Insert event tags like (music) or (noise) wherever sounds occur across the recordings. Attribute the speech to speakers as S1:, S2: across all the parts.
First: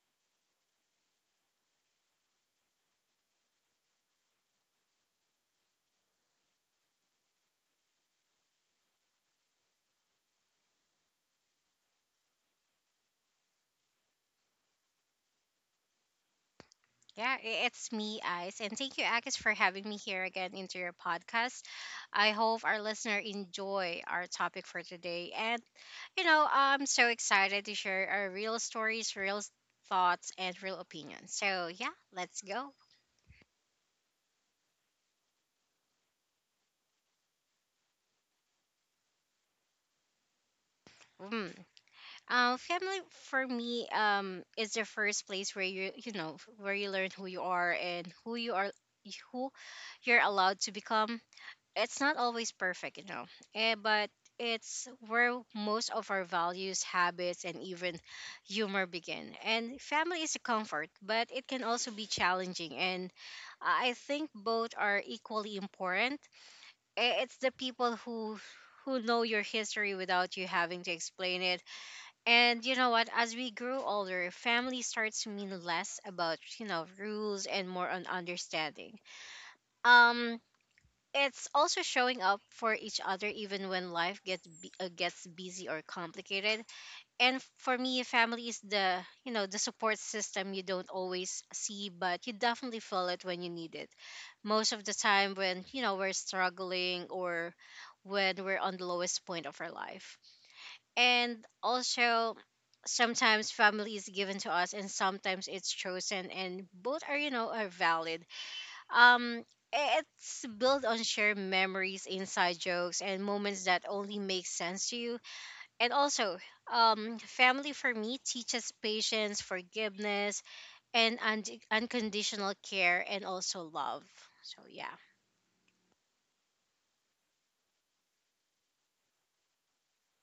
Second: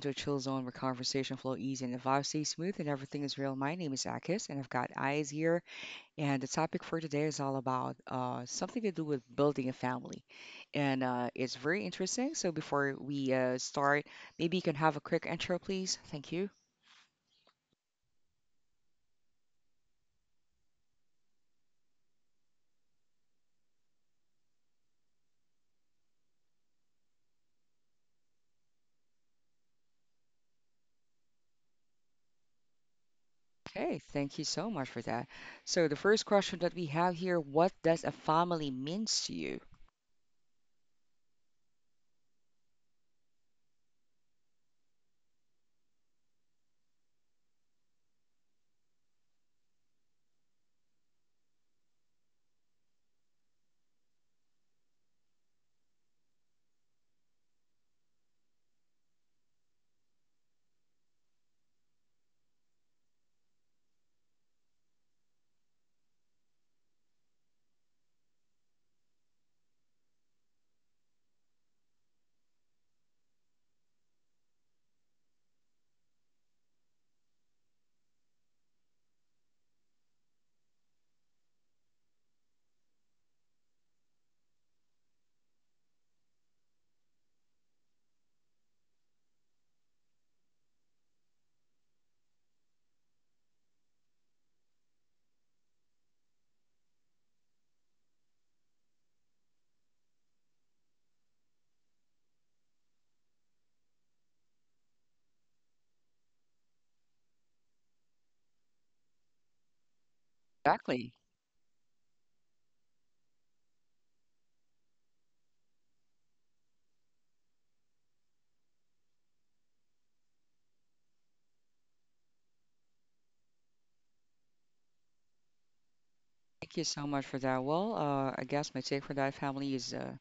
S1: into a chill zone where conversation flow easy and the vibe stays smooth and everything is real. My name is Akis and I've got eyes here. And the topic for today is all about something to do with building a family, and it's very interesting. So before we start, maybe you can have a quick intro, please. Thank you.
S2: Yeah, it's me, Ice. And thank you, Akis, for having me here again into your podcast. I hope our listener enjoy our topic for today. And, you know, I'm so excited to share our real stories, thoughts, and real opinions. So, yeah, let's go.
S1: Okay, thank you so much for that. So the first question that we have here, what does a family means to you?
S2: Mm. Family for me is the first place where you know where you learn who you are and who you're allowed to become. It's not always perfect, but it's where most of our values, habits, and even humor begin. And family is a comfort, but it can also be challenging. And I think both are equally important. It's the people who know your history without you having to explain it. And you know what? As we grow older, family starts to mean less about rules and more on understanding. Um, it's also showing up for each other even when life gets busy or complicated. And for me, family is the support system you don't always see, but you definitely feel it when you need it. Most of the time when we're struggling or when we're on the lowest point of our life. And also sometimes family is given to us and sometimes it's chosen, and both are valid. um, it's built on
S1: Exactly.
S2: shared memories, inside jokes, and moments that only make sense to you. And also, family for me teaches patience, forgiveness, and unconditional care, and also love. So yeah.
S1: Thank you so much for that. Well, I guess my take for that family is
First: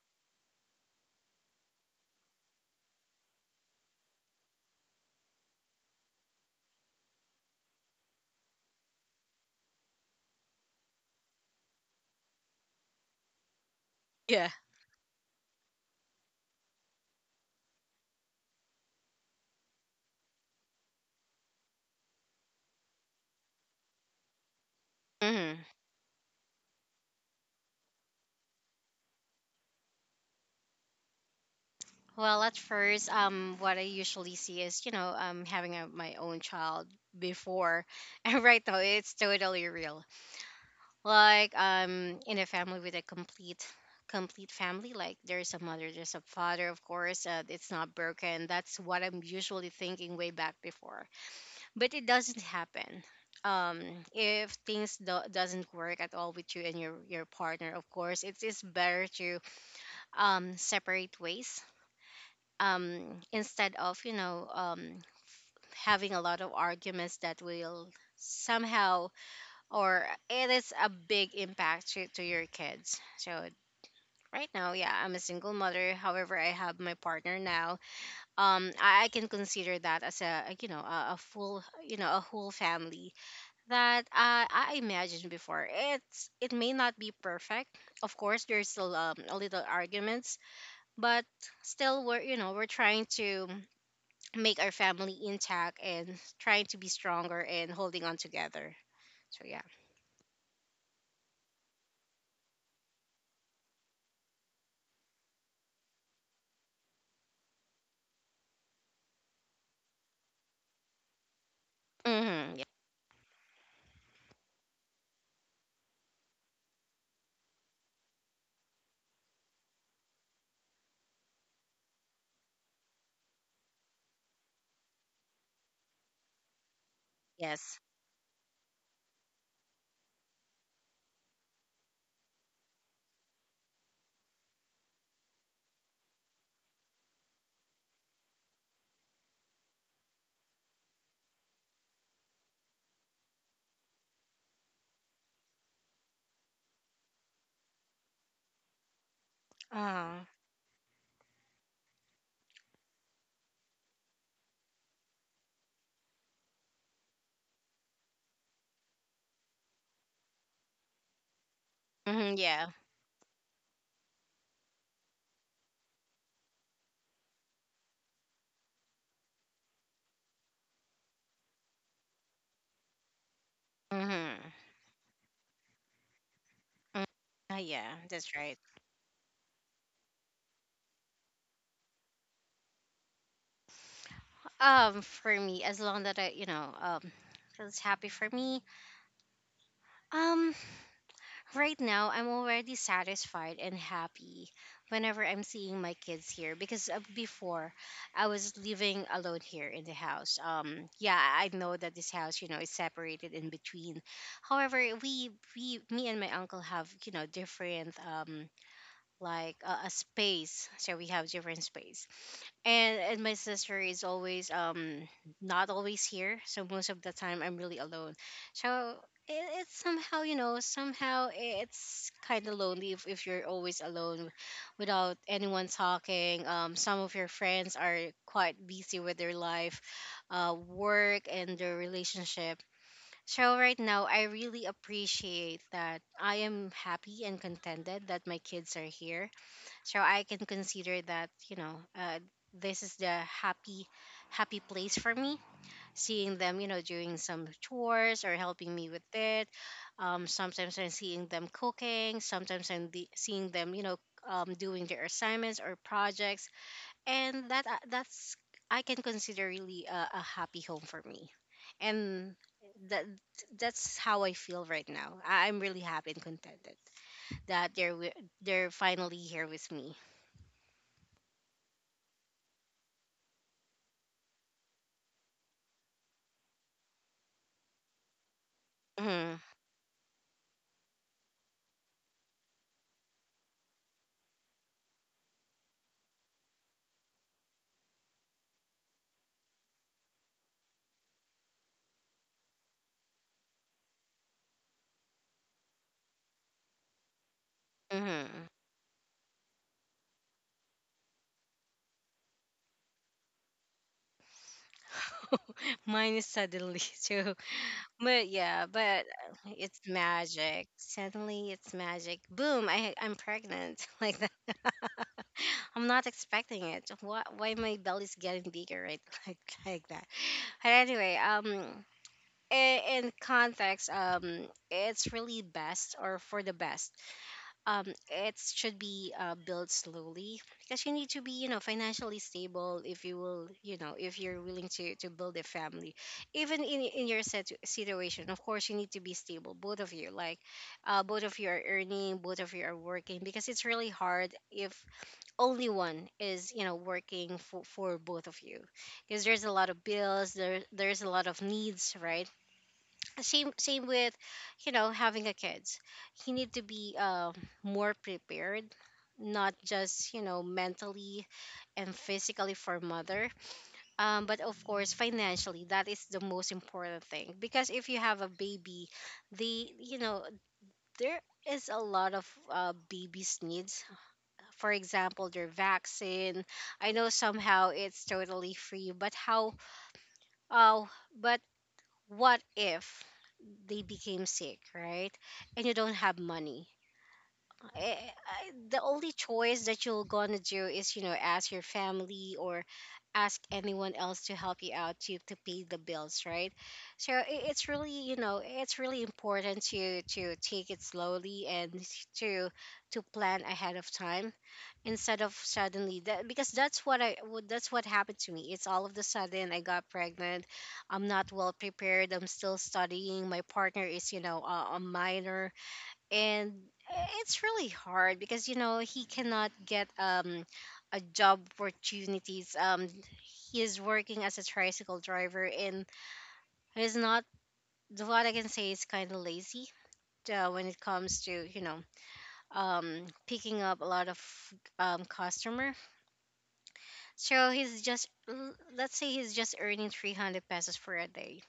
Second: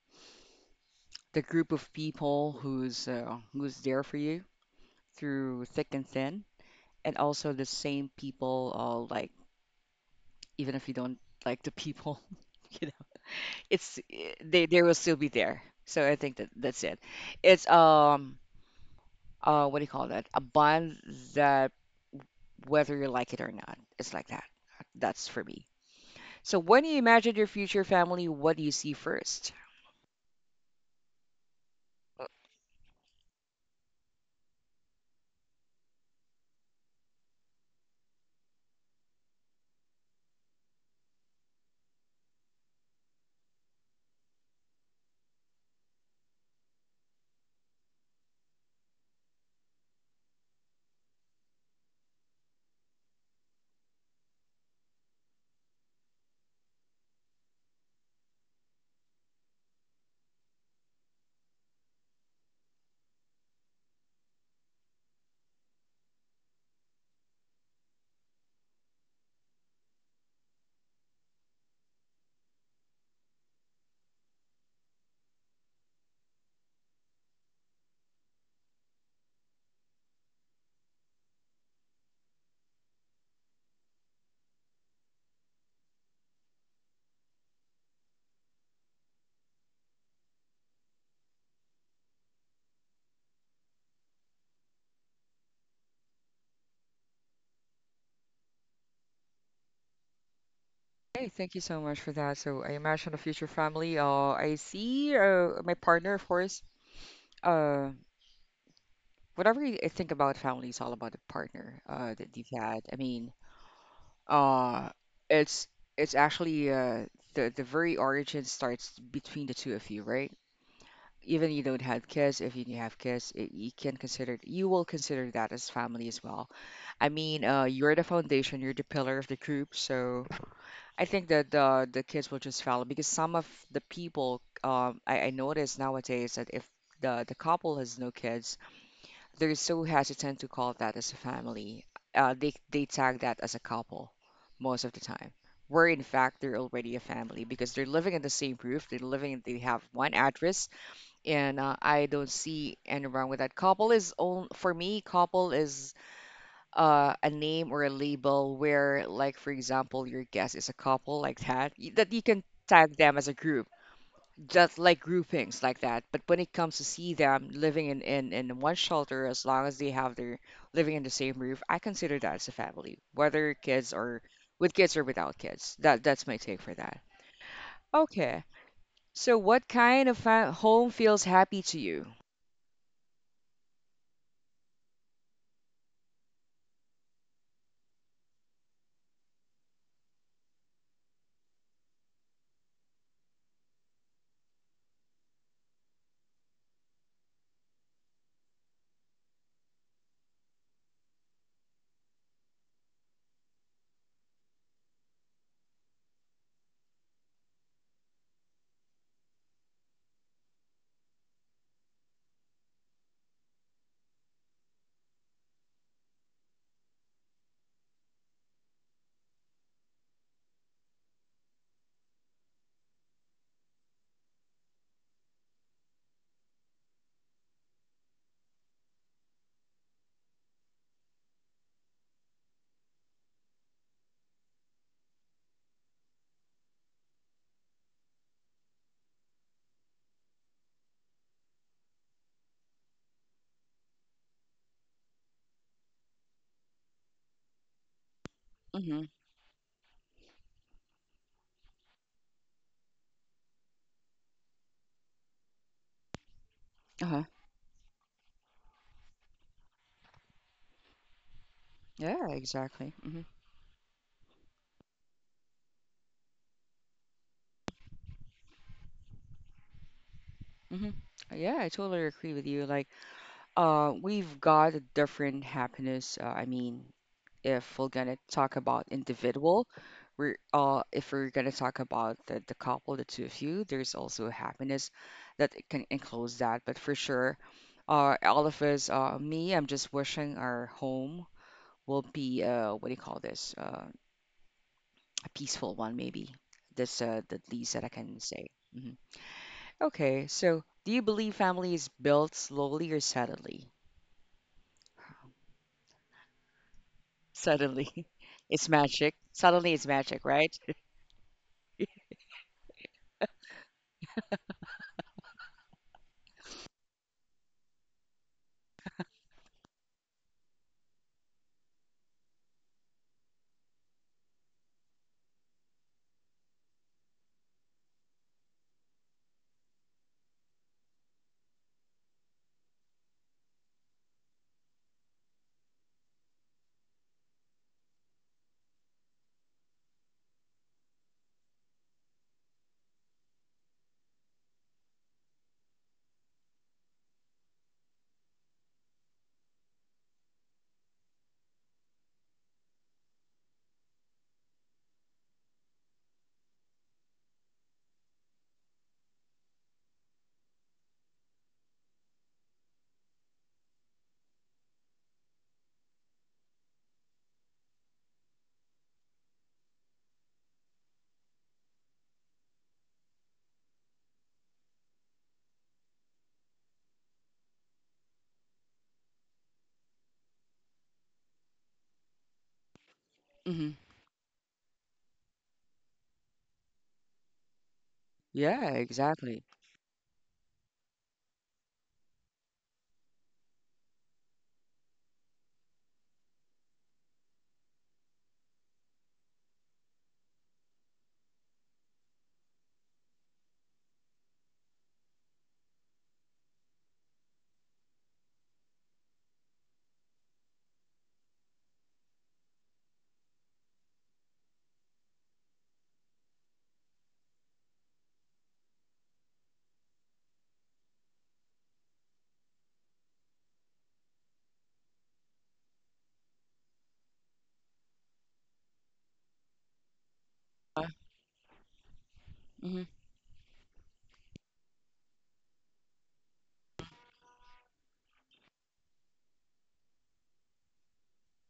S1: the group of people who's there for you through thick and thin, and also the same people. Like even if you don't like the people, (laughs) you know, it's eh,
S2: Yeah.
S1: they will still be there. So I think that that's it. It's what do you call that? A bond that whether you like it or not, it's like that. That's for
S2: Mm-hmm.
S1: me. So when you imagine your future family, what do you see first?
S2: Well, at first, what I usually see is, having my own child before, (laughs) and right now it's totally real. Like, in a family with a complete family, like there's a mother, there's a father, of course. It's not broken. That's what I'm usually thinking way back before, but it doesn't happen. um if things doesn't work at all with you and your partner, of course it's better to separate ways, instead of, having a lot of arguments that will somehow or it is a big impact to your kids. So right now, yeah, I'm a single mother. However, I have my partner now. I can consider that as a, you know a full you know a whole family that, I imagined before. It may not be perfect. Of course, there's still, a little arguments, but still, we're you know we're trying to make our family intact and trying to be stronger and holding on together. So
S1: Hey, thank you so much for that. So I imagine a future family. I see my partner, of course, uh whatever you think about family is all about the partner
S2: yeah.
S1: that you've
S2: Hmm.
S1: had. I mean, uh it's it's actually the very origin starts between the two of you, right? Even you don't have kids, if you have kids, you will consider that as family as well. I mean,
S2: Yes.
S1: you're the foundation, you're the pillar of the group, so I think that the kids will just follow because some of the people, I notice nowadays that if the couple has no kids. They're so hesitant to call that as a family. They tag that as a couple most of the time. Where in fact they're already a family because they're living in the same roof. They're living. They have one
S2: Oh.
S1: address, and I don't see any wrong with that. Couple is on for me. Couple is a name or a label where, like for example, your guest is a couple like that. That you
S2: Hmm,
S1: can
S2: yeah.
S1: tag them as a group just like groupings like that. But when it comes to see them living in one shelter, as long as they have their living in the same roof, I consider that as a family, whether kids or
S2: Hmm.
S1: with kids or without kids. That's my take for that.
S2: Yeah, that's
S1: Okay.
S2: right.
S1: So what kind of home feels happy to you?
S2: For me, as long that I feels happy for me. Um, right now, I'm already satisfied and happy whenever I'm seeing my kids here, because before, I was living alone here in the house. Yeah, I know that this house, you know, is separated in between. However, me and my uncle have, you know, different, a space. So we have different space. And my sister is always not always here, so most of the time I'm really alone. So it, it's somehow you know somehow it's kind of lonely if you're always alone without anyone talking. Some of your friends are quite busy with their life, work, and their relationship. So right now, I really appreciate that I am happy and contented that my kids are here. So I can consider that, this is the happy place for me, seeing them, doing some chores or helping me
S1: Hmm.
S2: with it. Sometimes I'm seeing them cooking, sometimes I'm the seeing them, doing their assignments or projects.
S1: Uh-huh.
S2: And that's, I can consider really a happy home for me.
S1: Yeah,
S2: And
S1: exactly.
S2: that
S1: Hmm.
S2: that's how I feel right now. I'm really happy and contented that they're finally here with me.
S1: Hmm. Yeah, I totally agree with you. Like, we've got a different happiness. I mean, if we're gonna talk about
S2: Mhm.
S1: individual, we're if we're gonna talk about the couple, the two of you, there's also happiness that it can enclose that. But for sure, all of us, me, I'm just wishing our home will be what do you call this? A peaceful one, maybe. That's the least that I can
S2: Mm-hmm.
S1: say. Hmm. Okay, so do you believe family is built slowly or suddenly?
S2: (laughs) Mine is suddenly (laughs) too.
S1: Suddenly,
S2: But
S1: (laughs) it's
S2: yeah, but
S1: magic. Suddenly,
S2: it's
S1: it's magic, right?
S2: magic. Suddenly it's magic. Boom, I'm pregnant. (laughs) Like that. (laughs) I'm not expecting it. Why my belly's getting bigger, right? (laughs) like like that. But anyway, in context, it's really best, or for the best, it should be built slowly, because you need to be, financially stable. If you will you know if you're willing to build a family, even in your set situation. Of course, you need to be stable, both of you. Like, both of you are earning, both of you are working. Because it's really hard if only one is, working for both of you, because there's a lot of bills, there's a lot of needs, right? Same with, having a kids. You need to be, more prepared, not just, mentally and physically for mother, but of course financially. That is the most important thing. Because if you have a baby, the you know there is a lot of, babies needs, for example their vaccine. I know somehow it's totally free, but how uh, but what if
S1: Hmm.
S2: they became sick, right? And you don't have money.
S1: Yeah,
S2: The only
S1: exactly.
S2: choice that you're gonna do is, ask your family, or ask anyone else to help you out to pay the bills, right? So it's really important to take it slowly, and to to plan ahead of time, instead of suddenly. That, because that's what happened to me. It's all of the sudden, I got pregnant. I'm not well prepared, I'm still studying, my partner is, a minor. And, it's really hard because, he cannot get, a job opportunities. He is working as a tricycle driver, and he's not, what I can say, is kind of lazy, when it comes to,
S1: Mhm,
S2: picking up a lot of, customer. So he's just let's say he's just earning 300 pesos for a day,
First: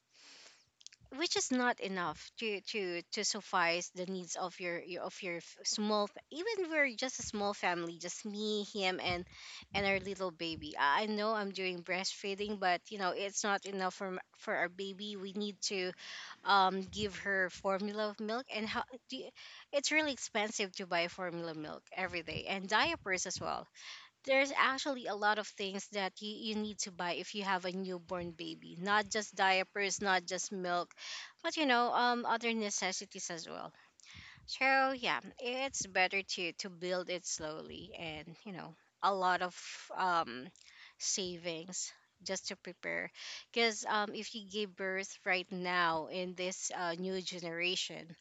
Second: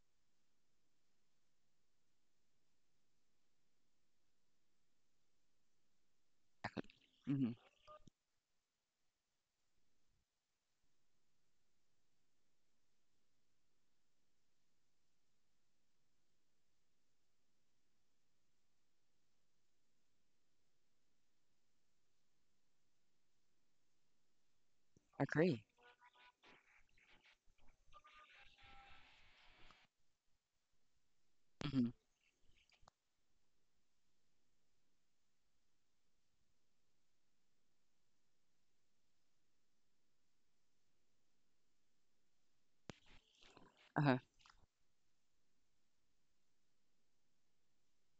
S2: which is not enough to suffice the needs of your. Even we're just a
S1: mhm.
S2: small family, just me, him, and our little baby. I know I'm doing breastfeeding, but, it's not enough for our baby. We need to, give her formula of milk. And do you- it's really expensive to buy formula milk every day, and diapers as well. There's actually a lot of
S1: Agree.
S2: things that you need to buy if you have a newborn baby. Not just diapers, not just milk, but,
S1: Mhm,
S2: other necessities as well. So yeah, it's better to build it slowly, and, a lot of, um savings, just to prepare. Because,
S1: uh-huh,
S2: if you give birth right now in this, new generation,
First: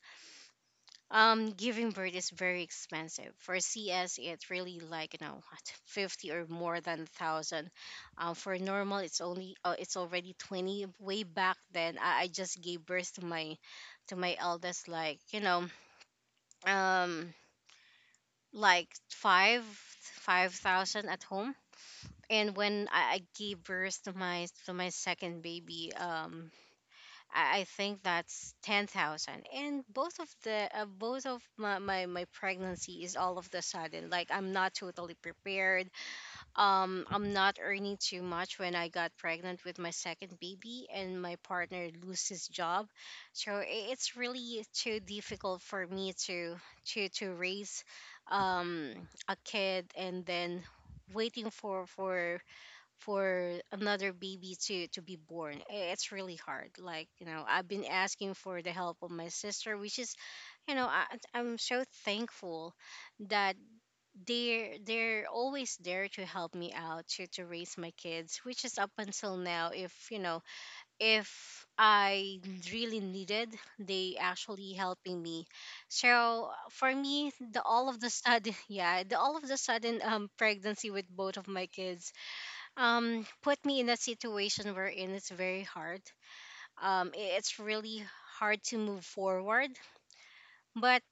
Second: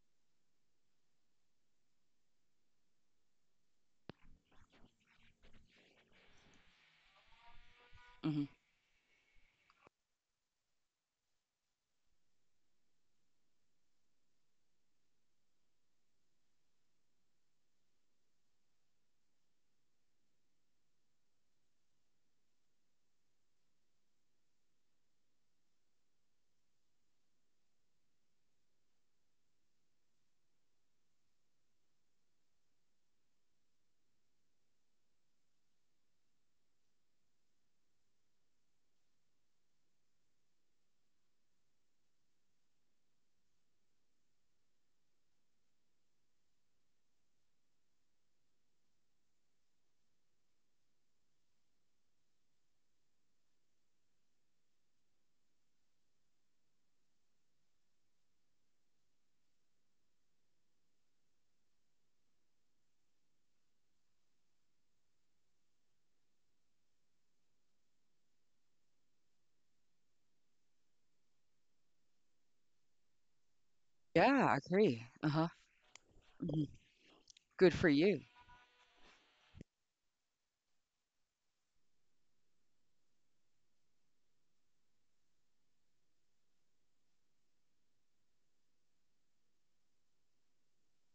S2: giving birth is very expensive. For CS, it's really, like, (laughs) what, 50 or more than thousand.
S1: mhm.
S2: For normal, it's already 20. Way back then, I just gave birth to my eldest, like, you know, um, like five five thousand at home. And when I gave birth to my second baby, I think that's 10,000. And both of the both of my pregnancy is all of the sudden. Like, I'm not totally prepared. I'm not earning too much when I got pregnant with my second baby, and my partner lose his job. So it's really too difficult for me to raise, a kid, and then waiting for another baby to be born. It's really hard. Like, you know, I've been asking for the help of my sister, which is, you know I, I'm so thankful that they're always there to help me out to raise my kids, which is up until now. If you know if I really needed, they
S1: Yeah, I
S2: actually
S1: agree.
S2: helping
S1: Uh-huh,
S2: me. So
S1: mhm.
S2: for me, the
S1: Good for
S2: all of the
S1: you.
S2: sudden, (laughs) yeah, the all of the sudden, pregnancy with both of my kids, put me in a situation wherein it's very hard. It's really hard to move forward. But,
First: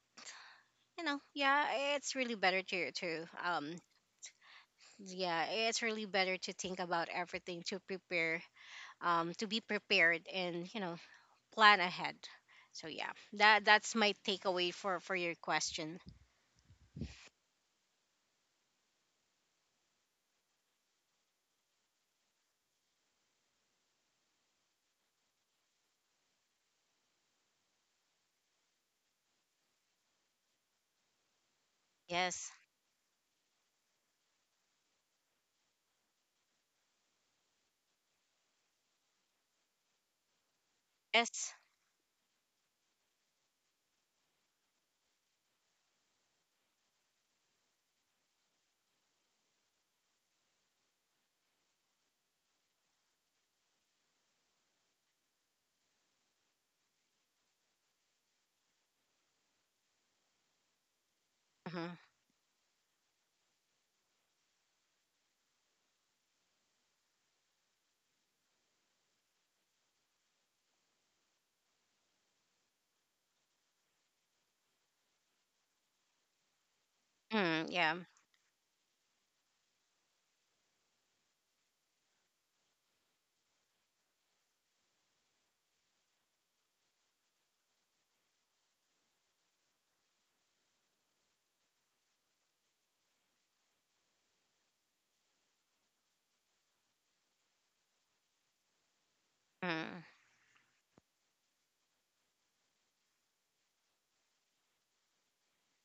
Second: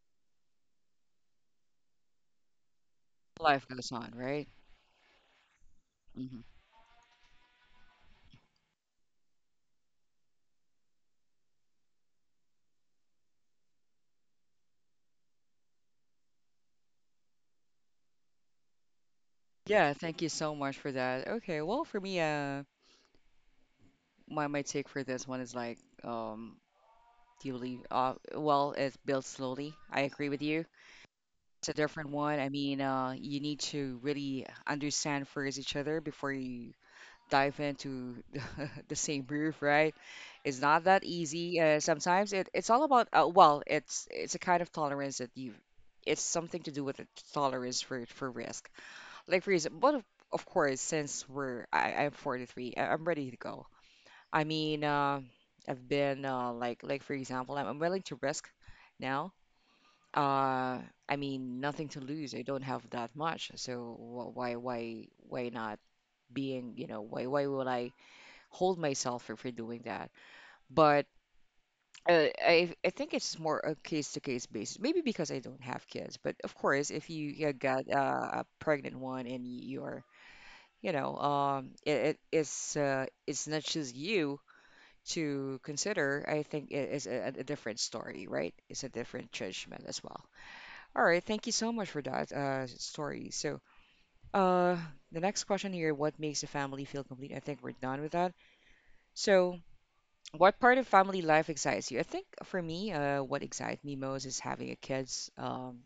S2: yeah, it's really better to
S1: Life goes on, right? Mhm.
S2: think about everything to prepare, to be prepared, and, plan ahead. So yeah, that's my takeaway for your question.
S1: Yeah, thank you so much for that. Okay, well, for me, my take for this one is like, um, do you believe? Well, it's built slowly. I agree with you. It's a different one. I
S2: Yes.
S1: mean, you need to really understand first each other before you dive into (laughs) the same roof, right? It's not that
S2: Yes.
S1: easy. Sometimes it's all about it's a kind of tolerance that you. It's something to do with the tolerance for risk. Like for example, but of course, since I'm 43, I'm ready to go. I mean, I've been like for example, I'm willing to risk now. Uh, I mean, nothing
S2: Mm-hmm.
S1: to lose. I don't have that much, so why not being, why would I hold myself for doing that. But I think it's more a case to case basis. Maybe because I don't have kids, but of course, if you
S2: Mm,
S1: got
S2: yeah.
S1: a pregnant one and it's not just you to consider. I think it is a different story, right? It's a different judgment as well. All right, thank you so much for that story. So, uh, the next question here: what makes a family feel complete? I think we're done with that. So,
S2: Mm,
S1: what part of family life excites you? I think for me, what excites me most is having a kids. Um,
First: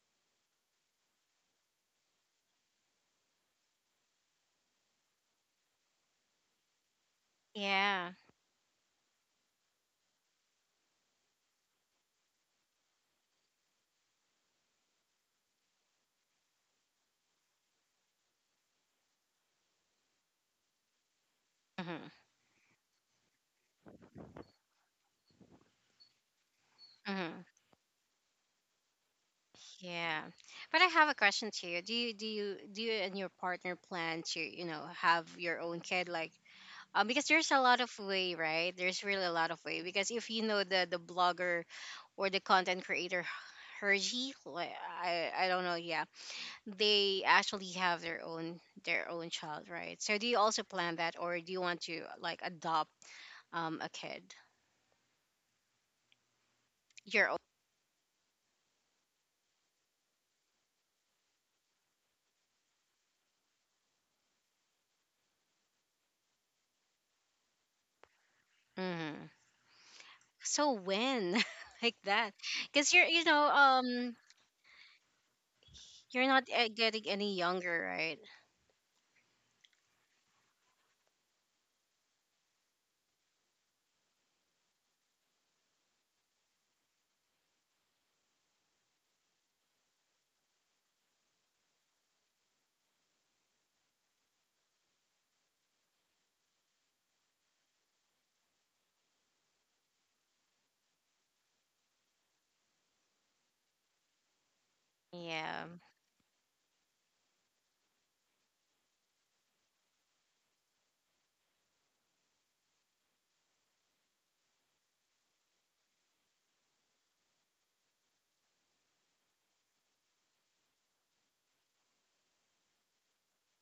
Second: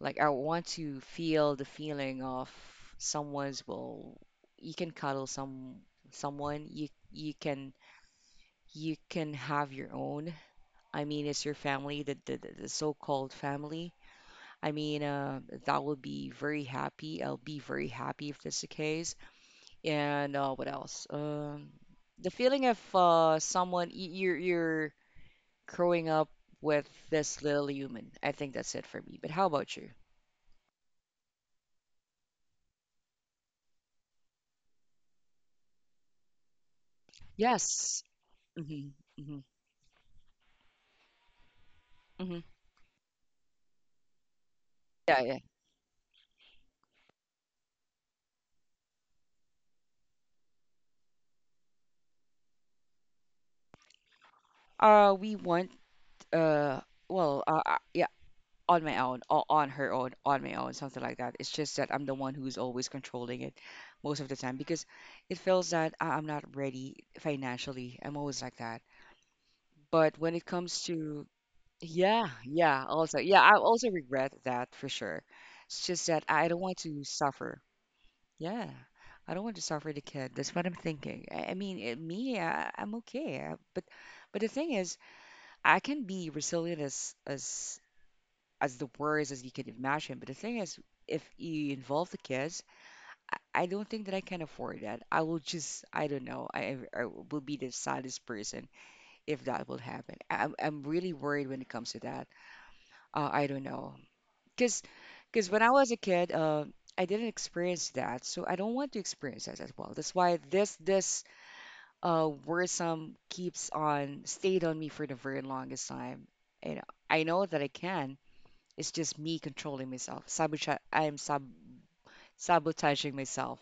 S1: like I want to feel the feeling of someone's will. You can cuddle someone. You you can
S2: yeah.
S1: you can have your own. I mean, it's your family, the so-called family. I mean, that will be very happy. I'll be very happy if that's the case. And what else? Um,
S2: Mm-hmm.
S1: the feeling of someone y- you're growing up with this
S2: Mm-hmm.
S1: little human. I think that's it for me. But how about you?
S2: Yeah. But I have a question to you. Do you and your partner plan to, you know, have your own kid like because there's a lot of
S1: Yes.
S2: way, right?
S1: Hmm.
S2: There's really a
S1: Hmm.
S2: lot of way because if you know the blogger or the
S1: Hmm.
S2: content creator Herji, like
S1: Yeah,
S2: I
S1: yeah.
S2: I don't know, yeah. They actually have their own child, right? So do you also plan that or do you want to like adopt a kid?
S1: We want uh,
S2: Your own.
S1: yeah, on my own, on her own, on my own, something like that. It's just that I'm the one who's always controlling it most of the time because it feels that I'm not ready financially. I'm always like that.
S2: hmm
S1: But when it
S2: So
S1: comes to,
S2: when (laughs) like
S1: yeah,
S2: that?
S1: yeah,
S2: Cuz you're
S1: also
S2: you
S1: yeah,
S2: know
S1: I also
S2: um
S1: regret that for sure. It's just that
S2: you're not
S1: I don't want to
S2: getting any
S1: suffer.
S2: younger, right?
S1: Yeah, I don't want to suffer the kid. That's what I'm thinking. I mean, I'm okay. I, but the thing is, I can be resilient as as the worst as you can imagine. But the thing is, if you involve the kids, I don't think that I can afford that. I will just, I don't know. I will be the saddest person if that will happen. I'm really worried when it comes to that. I don't know. Because because when
S2: Yeah.
S1: I was a kid, I didn't experience that, so I don't want to experience that as well. That's why this worrisome keeps on stayed on me for the very longest time. You know, I know that I can. It's just me controlling myself. Sabotage. I am sabotaging myself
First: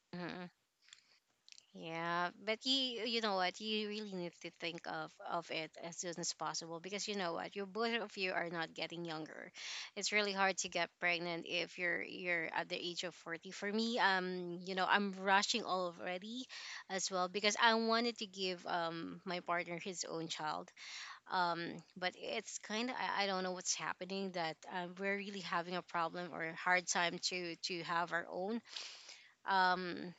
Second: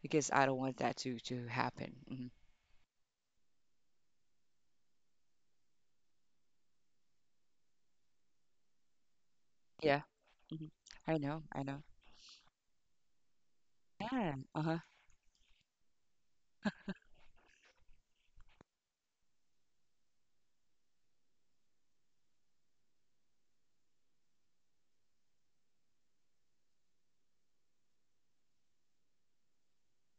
S1: because I
S2: Mhm.
S1: don't want that to happen. Hmm.
S2: Yeah, but you know what? You really need to think of it as soon as possible because you know what? You both of you are not getting younger.
S1: Yeah.
S2: It's really hard
S1: Hmm.
S2: to get
S1: I know.
S2: pregnant
S1: I
S2: if
S1: know.
S2: you're at the age of 40. For me,
S1: Yeah.
S2: you
S1: Uh-huh.
S2: know, I'm rushing already as well because I wanted to give my partner his own child. um but it's kind of I don't know what's happening that we're really having a problem or a hard time to have our own um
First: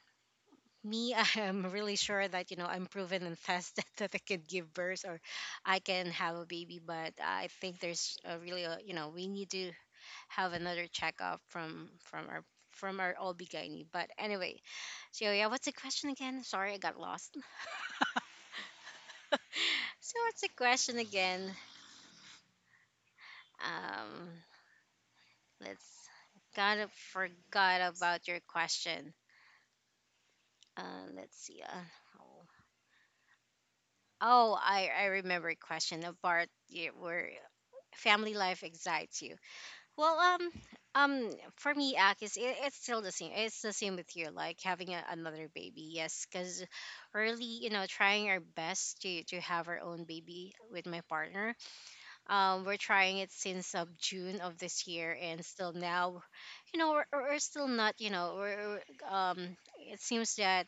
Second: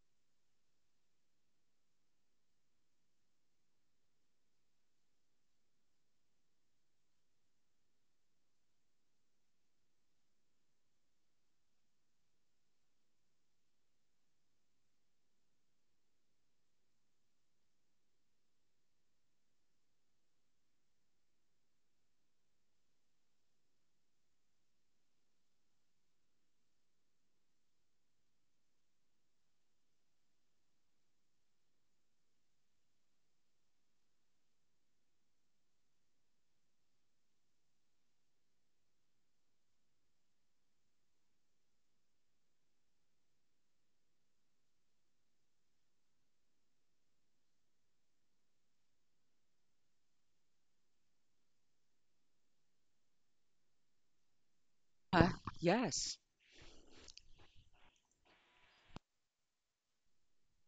S2: me (laughs) I'm really sure that you know I'm proven and tested (laughs) that I can give birth or I can have a baby, but I think there's a really a, you know, we need to have another checkup from our OB-GYN. But anyway, so yeah, what's the question again? Sorry, I got lost. (laughs) So what's the question again? Um, Let's Gotta forgot about your question. Let's see. Oh, oh, I remember a question about yeah, where family life excites you. Well, um, for me, Akis, it's still the same. It's the same with you, like having a, another baby. Yes, because really, you know, trying our best to have our own baby with my partner. We're trying it since of June of this year,
S1: Uh,
S2: and still
S1: yes.
S2: now, you know, we're still not, you know, we're, um, it seems that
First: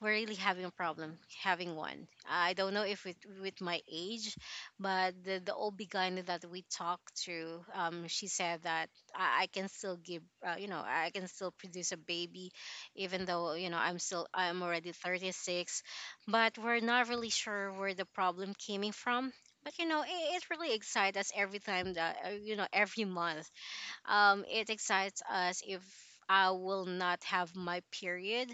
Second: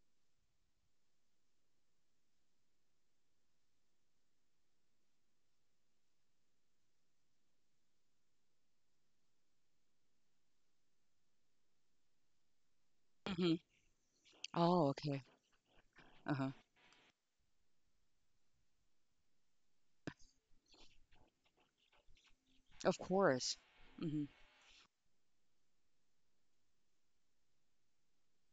S2: we're really having a problem having one. I don't know if it, with my age, but the old beginner that we talked to, she said that I can still give, you know, I can still produce a baby, even though
S1: Hmm.
S2: you know I'm
S1: Oh,
S2: already
S1: okay.
S2: 36,
S1: Uh-huh.
S2: but we're not really sure where the problem came in from. But you know, it really excites us every time that you know,
S1: Of
S2: every month.
S1: course. Mm-hmm.
S2: It excites us if I will not have my period.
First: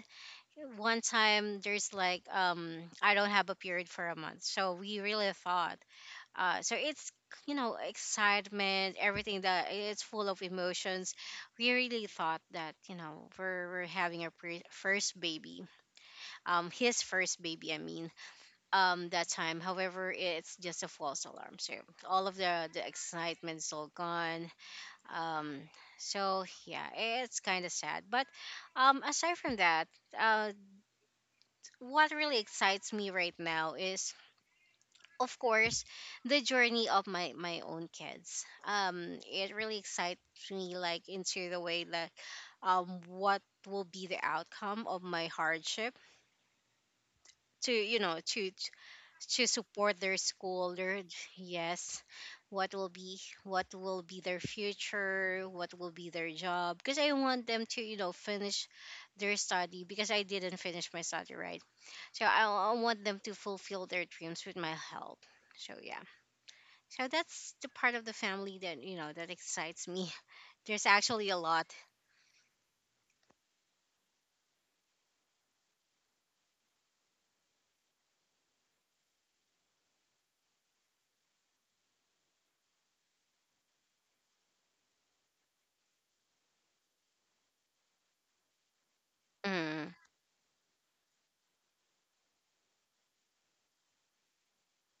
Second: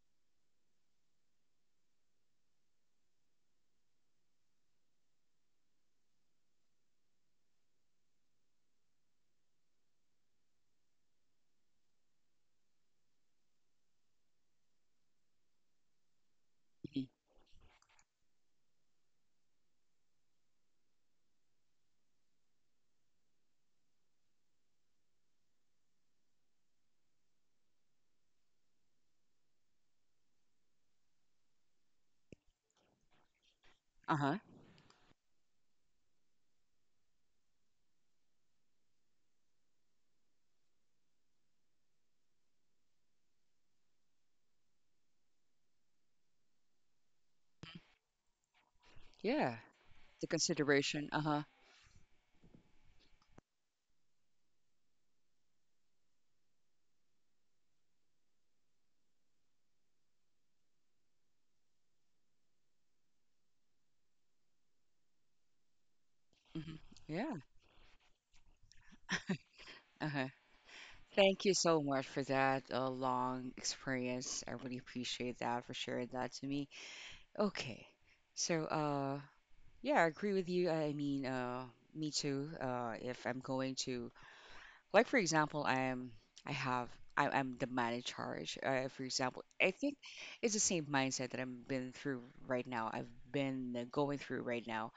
S2: One time there's like I don't have a period for a month, so we really fought. So it's, you know, excitement, everything that it's full of emotions. We really thought that you know we're having our first baby, his
S1: Mm-hmm.
S2: first baby, I mean, that time. However, it's just a false alarm. So all of the excitement's all gone. Um, so yeah, it's kind of sad. But aside from that, uh what really excites me right now is
S1: Uh-huh.
S2: of course the journey of my own kids. It really excites me like into the way that what will be the outcome of my hardship to, you know, to
S1: Yeah,
S2: support their
S1: the
S2: school, their
S1: consideration. Uh-huh.
S2: yes, what will be what will be their future, what will be their job, because I want them to, you know, finish their study because I didn't finish my study, right? So I want them to fulfill their dreams with my help. So yeah.
S1: Hmm.
S2: So
S1: Yeah.
S2: that's the part of the family that you know that excites me.
S1: Uh-huh.
S2: (laughs) There's actually a
S1: Thank you
S2: lot.
S1: so much for that long experience. I really appreciate that for sharing that to me. Okay. So, yeah, I agree with you. I mean, me too. If I'm going to, like, for example, I am, I have, I, I'm the man in charge. For example, I
S2: Mm,
S1: think it's the same mindset that I've been through right now. I've been going through right now.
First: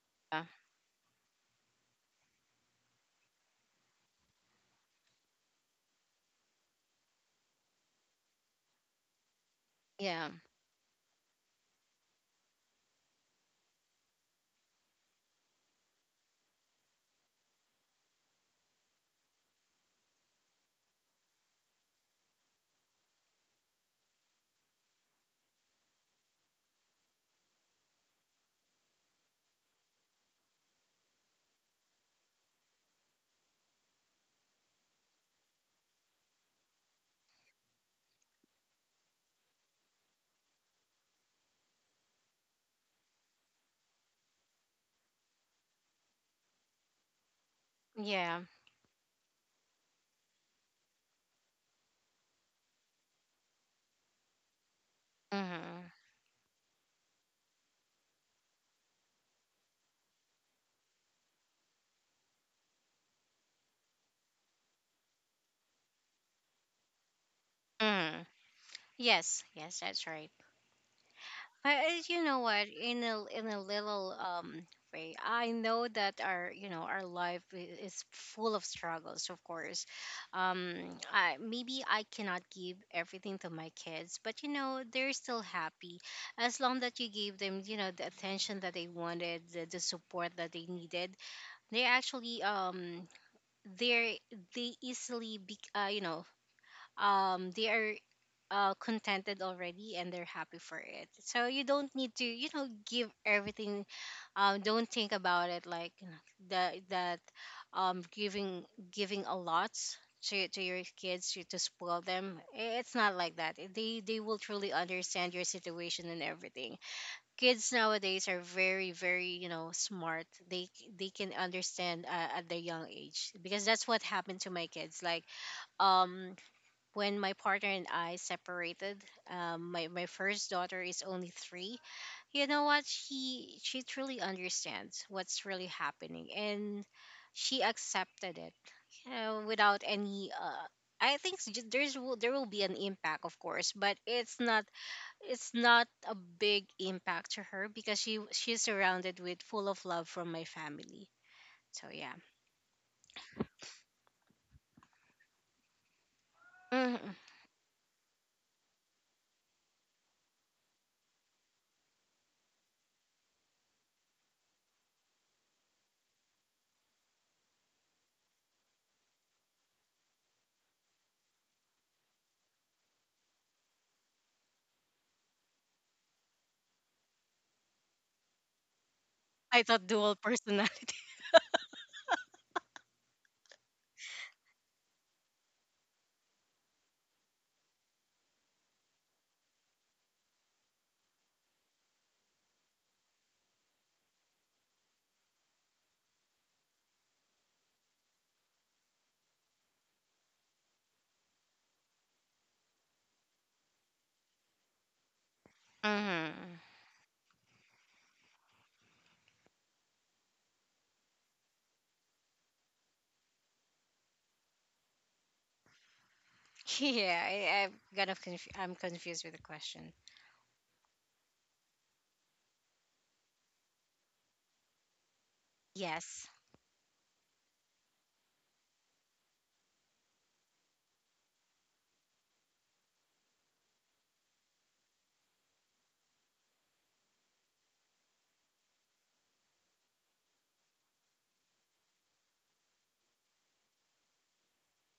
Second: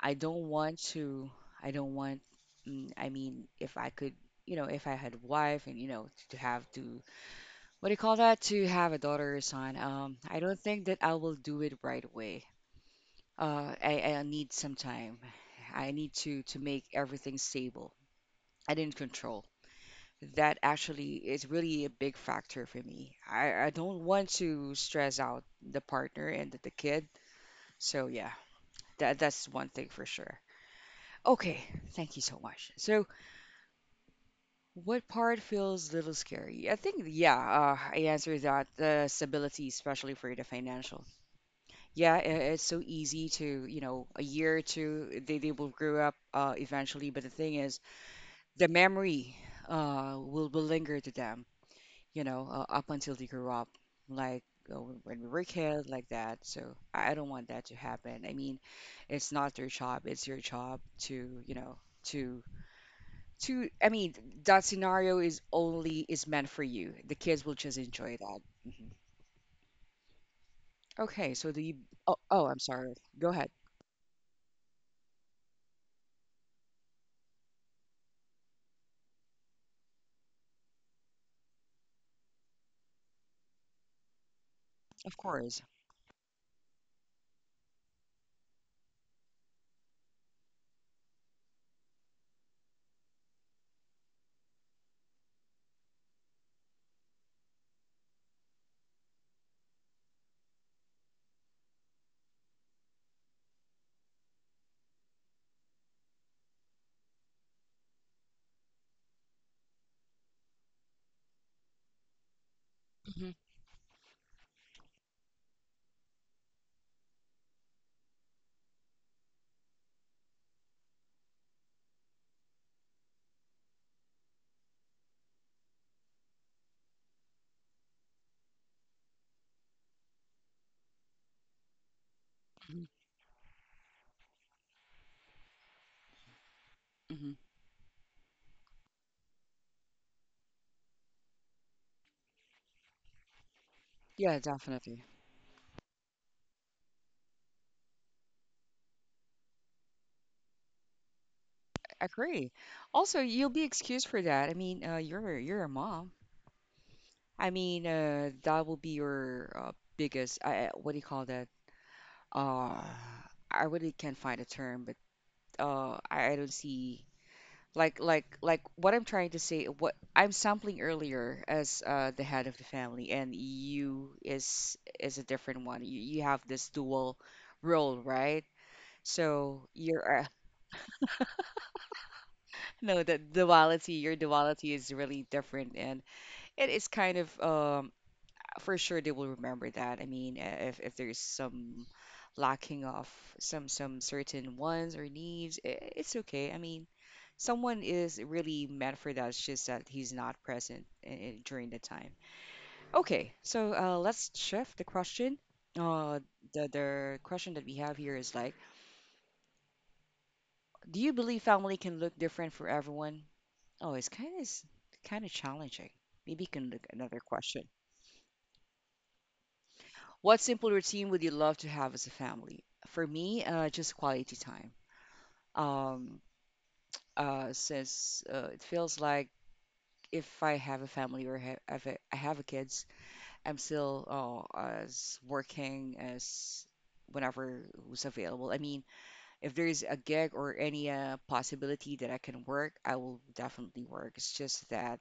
S1: I
S2: yeah.
S1: don't want to, I don't want, I mean, if I could, if I had wife and, to have to, what do you call that? To have a daughter or son. Um,
S2: Yeah.
S1: I don't think that I will do it right away. I need some time. I need to make everything stable and in control. That actually is really a big factor for me. I don't want to stress out the partner and the kid. So yeah, that's one thing for sure. Okay, thank you so much. So, what part feels a little scary? I think, yeah, I answered that. The stability, especially for the financial. Yeah, I it's so easy to, a year or two, they will grow up eventually. But the thing is,
S2: Yeah.
S1: the memory will linger to them, up until they grow up, like when we were kids,
S2: hmm
S1: like that. So I don't want that to happen. I mean, it's not their job, it's your job to, to to I mean, that scenario is only is meant for you. The kids will just enjoy
S2: hmm
S1: that. Hmm.
S2: Yes. Yes, that's right.
S1: okay so the oh,
S2: You know
S1: oh I'm
S2: what,
S1: sorry, go
S2: in
S1: ahead.
S2: a little way, I know that our you know our life is full of struggles. Of course, I maybe I cannot give everything to my kids, but you know they're
S1: Of
S2: still
S1: course.
S2: happy as long that you gave them you know the attention that they wanted, the support that they needed. They actually they're they easily be, you know, they are contented already and they're happy for it. So you don't need to, you know, give everything. Don't think about it like you know, that that giving a lot to your kids to spoil them. It's not
S1: Hmm.
S2: like that. They will truly understand your situation and everything. Kids nowadays are very you know smart. They can understand at their young age, because that's what happened to my kids. Like um when my partner and I separated, my first daughter is only three. You know
S1: Hmm.
S2: what? She truly understands what's really happening, and
S1: Hmm.
S2: she accepted it. You know, without any. I think there will be an impact, of course, but
S1: Yeah, definitely.
S2: it's not a big impact to her because she's surrounded with full of love from my family. So
S1: I
S2: yeah,
S1: agree. Also, you'll be excused for that. I mean, you're a mom.
S2: hmm.
S1: I mean, that will be your biggest what do you call that? uh I really can't find a term, but I don't see like what I'm trying to say. What I'm sampling earlier as the head of the family and you is a different one. You have this dual role, right?
S2: I
S1: So
S2: thought dual
S1: your
S2: personality.
S1: (laughs) no, the duality your duality is really different, and it is kind of for sure they will remember that. I mean, if there's some lacking of some certain wants or needs, it's okay. I mean, someone is really meant for that. It's just that he's not present during the time. Okay, so let's shift the question.
S2: (laughs)
S1: Uh,
S2: hmm
S1: the question that we have here is like, do you believe family can look different for everyone? Oh, it's kind of challenging. Maybe you can
S2: (laughs)
S1: look another
S2: Yeah,
S1: question.
S2: I'm kind of I'm confused with the question.
S1: What simple routine would you love to have as a family? For me, just quality time. Um,
S2: Yes.
S1: since it feels like if I have a family or I have a kids, I'm still as working as whenever who's available. I mean, if there is a gig or any possibility that I can work, I will definitely work. It's just that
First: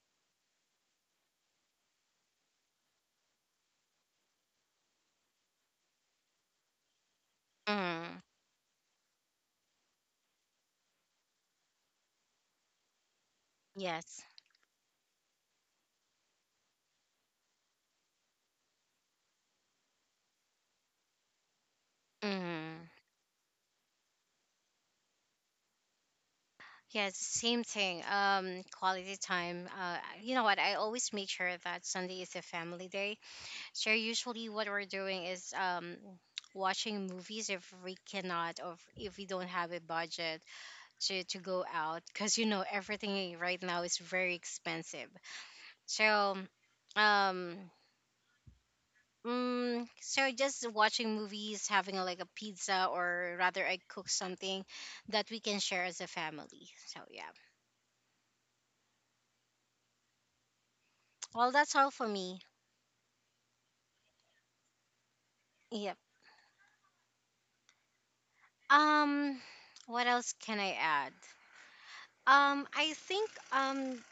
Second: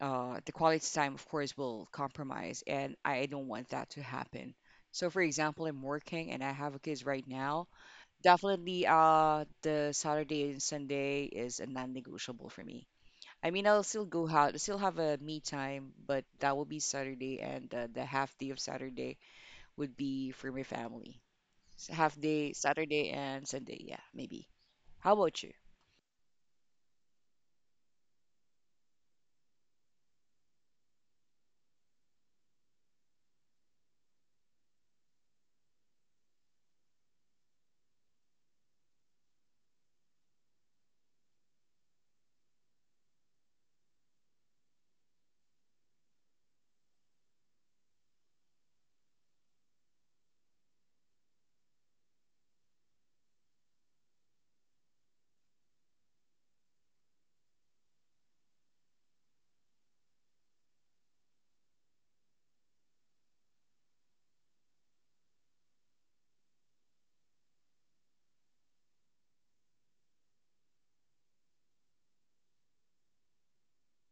S1: the quality time, of course, will compromise, and I don't want that to happen. So, for example, I'm working and I have a kids right now.
S2: Mm.
S1: Definitely, the Saturday and Sunday is a non-negotiable for me. I mean, I'll still
S2: Yes.
S1: go out, still have a me time, but that will be Saturday, and the half day of Saturday would be for my family. So half day
S2: Mm.
S1: Saturday and Sunday, yeah, maybe. How about you?
S2: Yes. Same thing. Quality time. You know what? I always make sure that Sunday is a family day. So usually, what we're doing is watching movies if we cannot or if we don't have a budget to go out because you know everything right now is very expensive. So, um. Mm, so just watching movies, having a, like a pizza, or rather, I cook something that we can share as a family. So yeah. Well, that's all for me. Yep. Um, what else can I add? I think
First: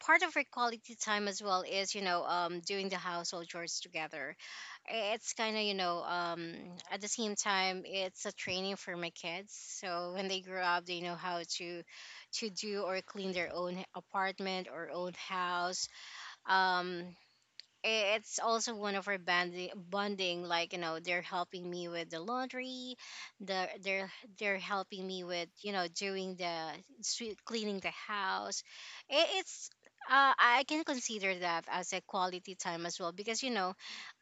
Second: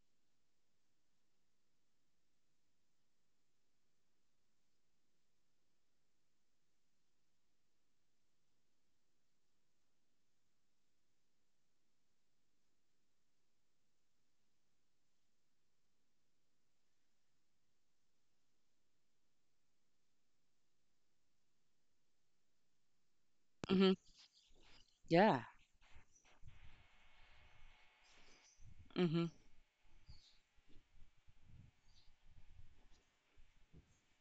S2: part of our quality time as well is you know doing the household chores together. It's kind of you know at the same time it's a training for my kids, so when they grow up they know how to do or clean their own apartment or own house. um it's also one of our bonding, like you know they're helping me with the laundry, the
S1: Mm-hmm.
S2: they're they're helping me
S1: Yeah.
S2: with you know doing the sweet cleaning the house.
S1: Mm-hmm.
S2: It's I can consider that as a quality time as well because you know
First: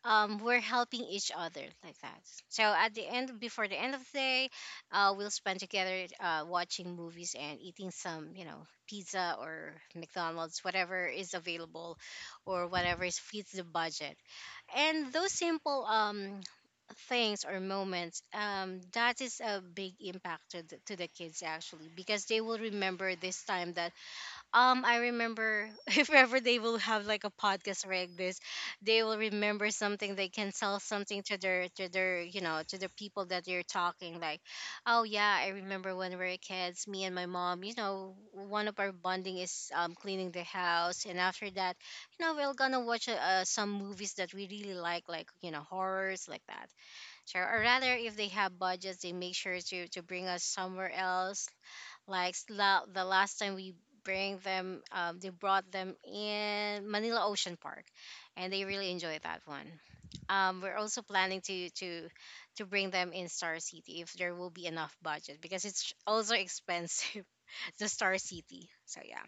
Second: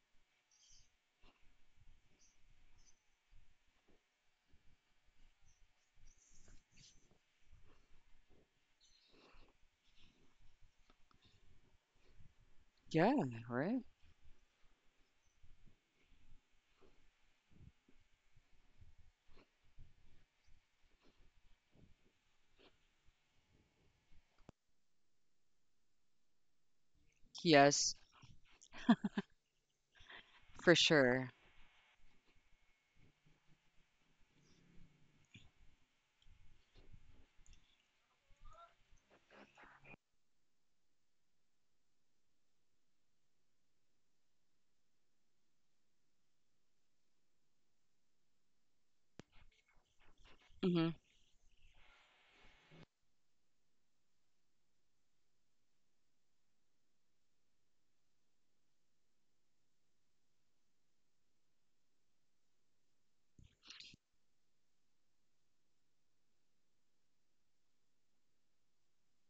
S2: we're helping each other like that. So at the end, before the end of the day, we'll spend together watching movies and eating some, you know, pizza or McDonald's, whatever is available, or whatever
S1: Yeah.
S2: is fits the
S1: Right.
S2: budget. And those simple things or moments, that is a big impact to to the kids actually because they will remember this time that I remember (laughs) if ever they will have like a podcast
S1: Yes,
S2: like this, they will remember something. They can
S1: for
S2: sell something
S1: sure.
S2: to their you know to the people that you're talking like, oh yeah, I remember when we were kids, me and my mom, you know, one of our bonding is cleaning the house, and after that you know we're gonna watch some movies that we really like, you know, horrors like that. Sure, or rather if they have budgets they make sure to bring us
S1: Mhm.
S2: somewhere else, like the last time we bring them, they brought them in Manila Ocean Park, and they really enjoyed that one. We're also planning to bring them in Star City if there will be enough budget because it's also expensive, (laughs) the Star City. So yeah,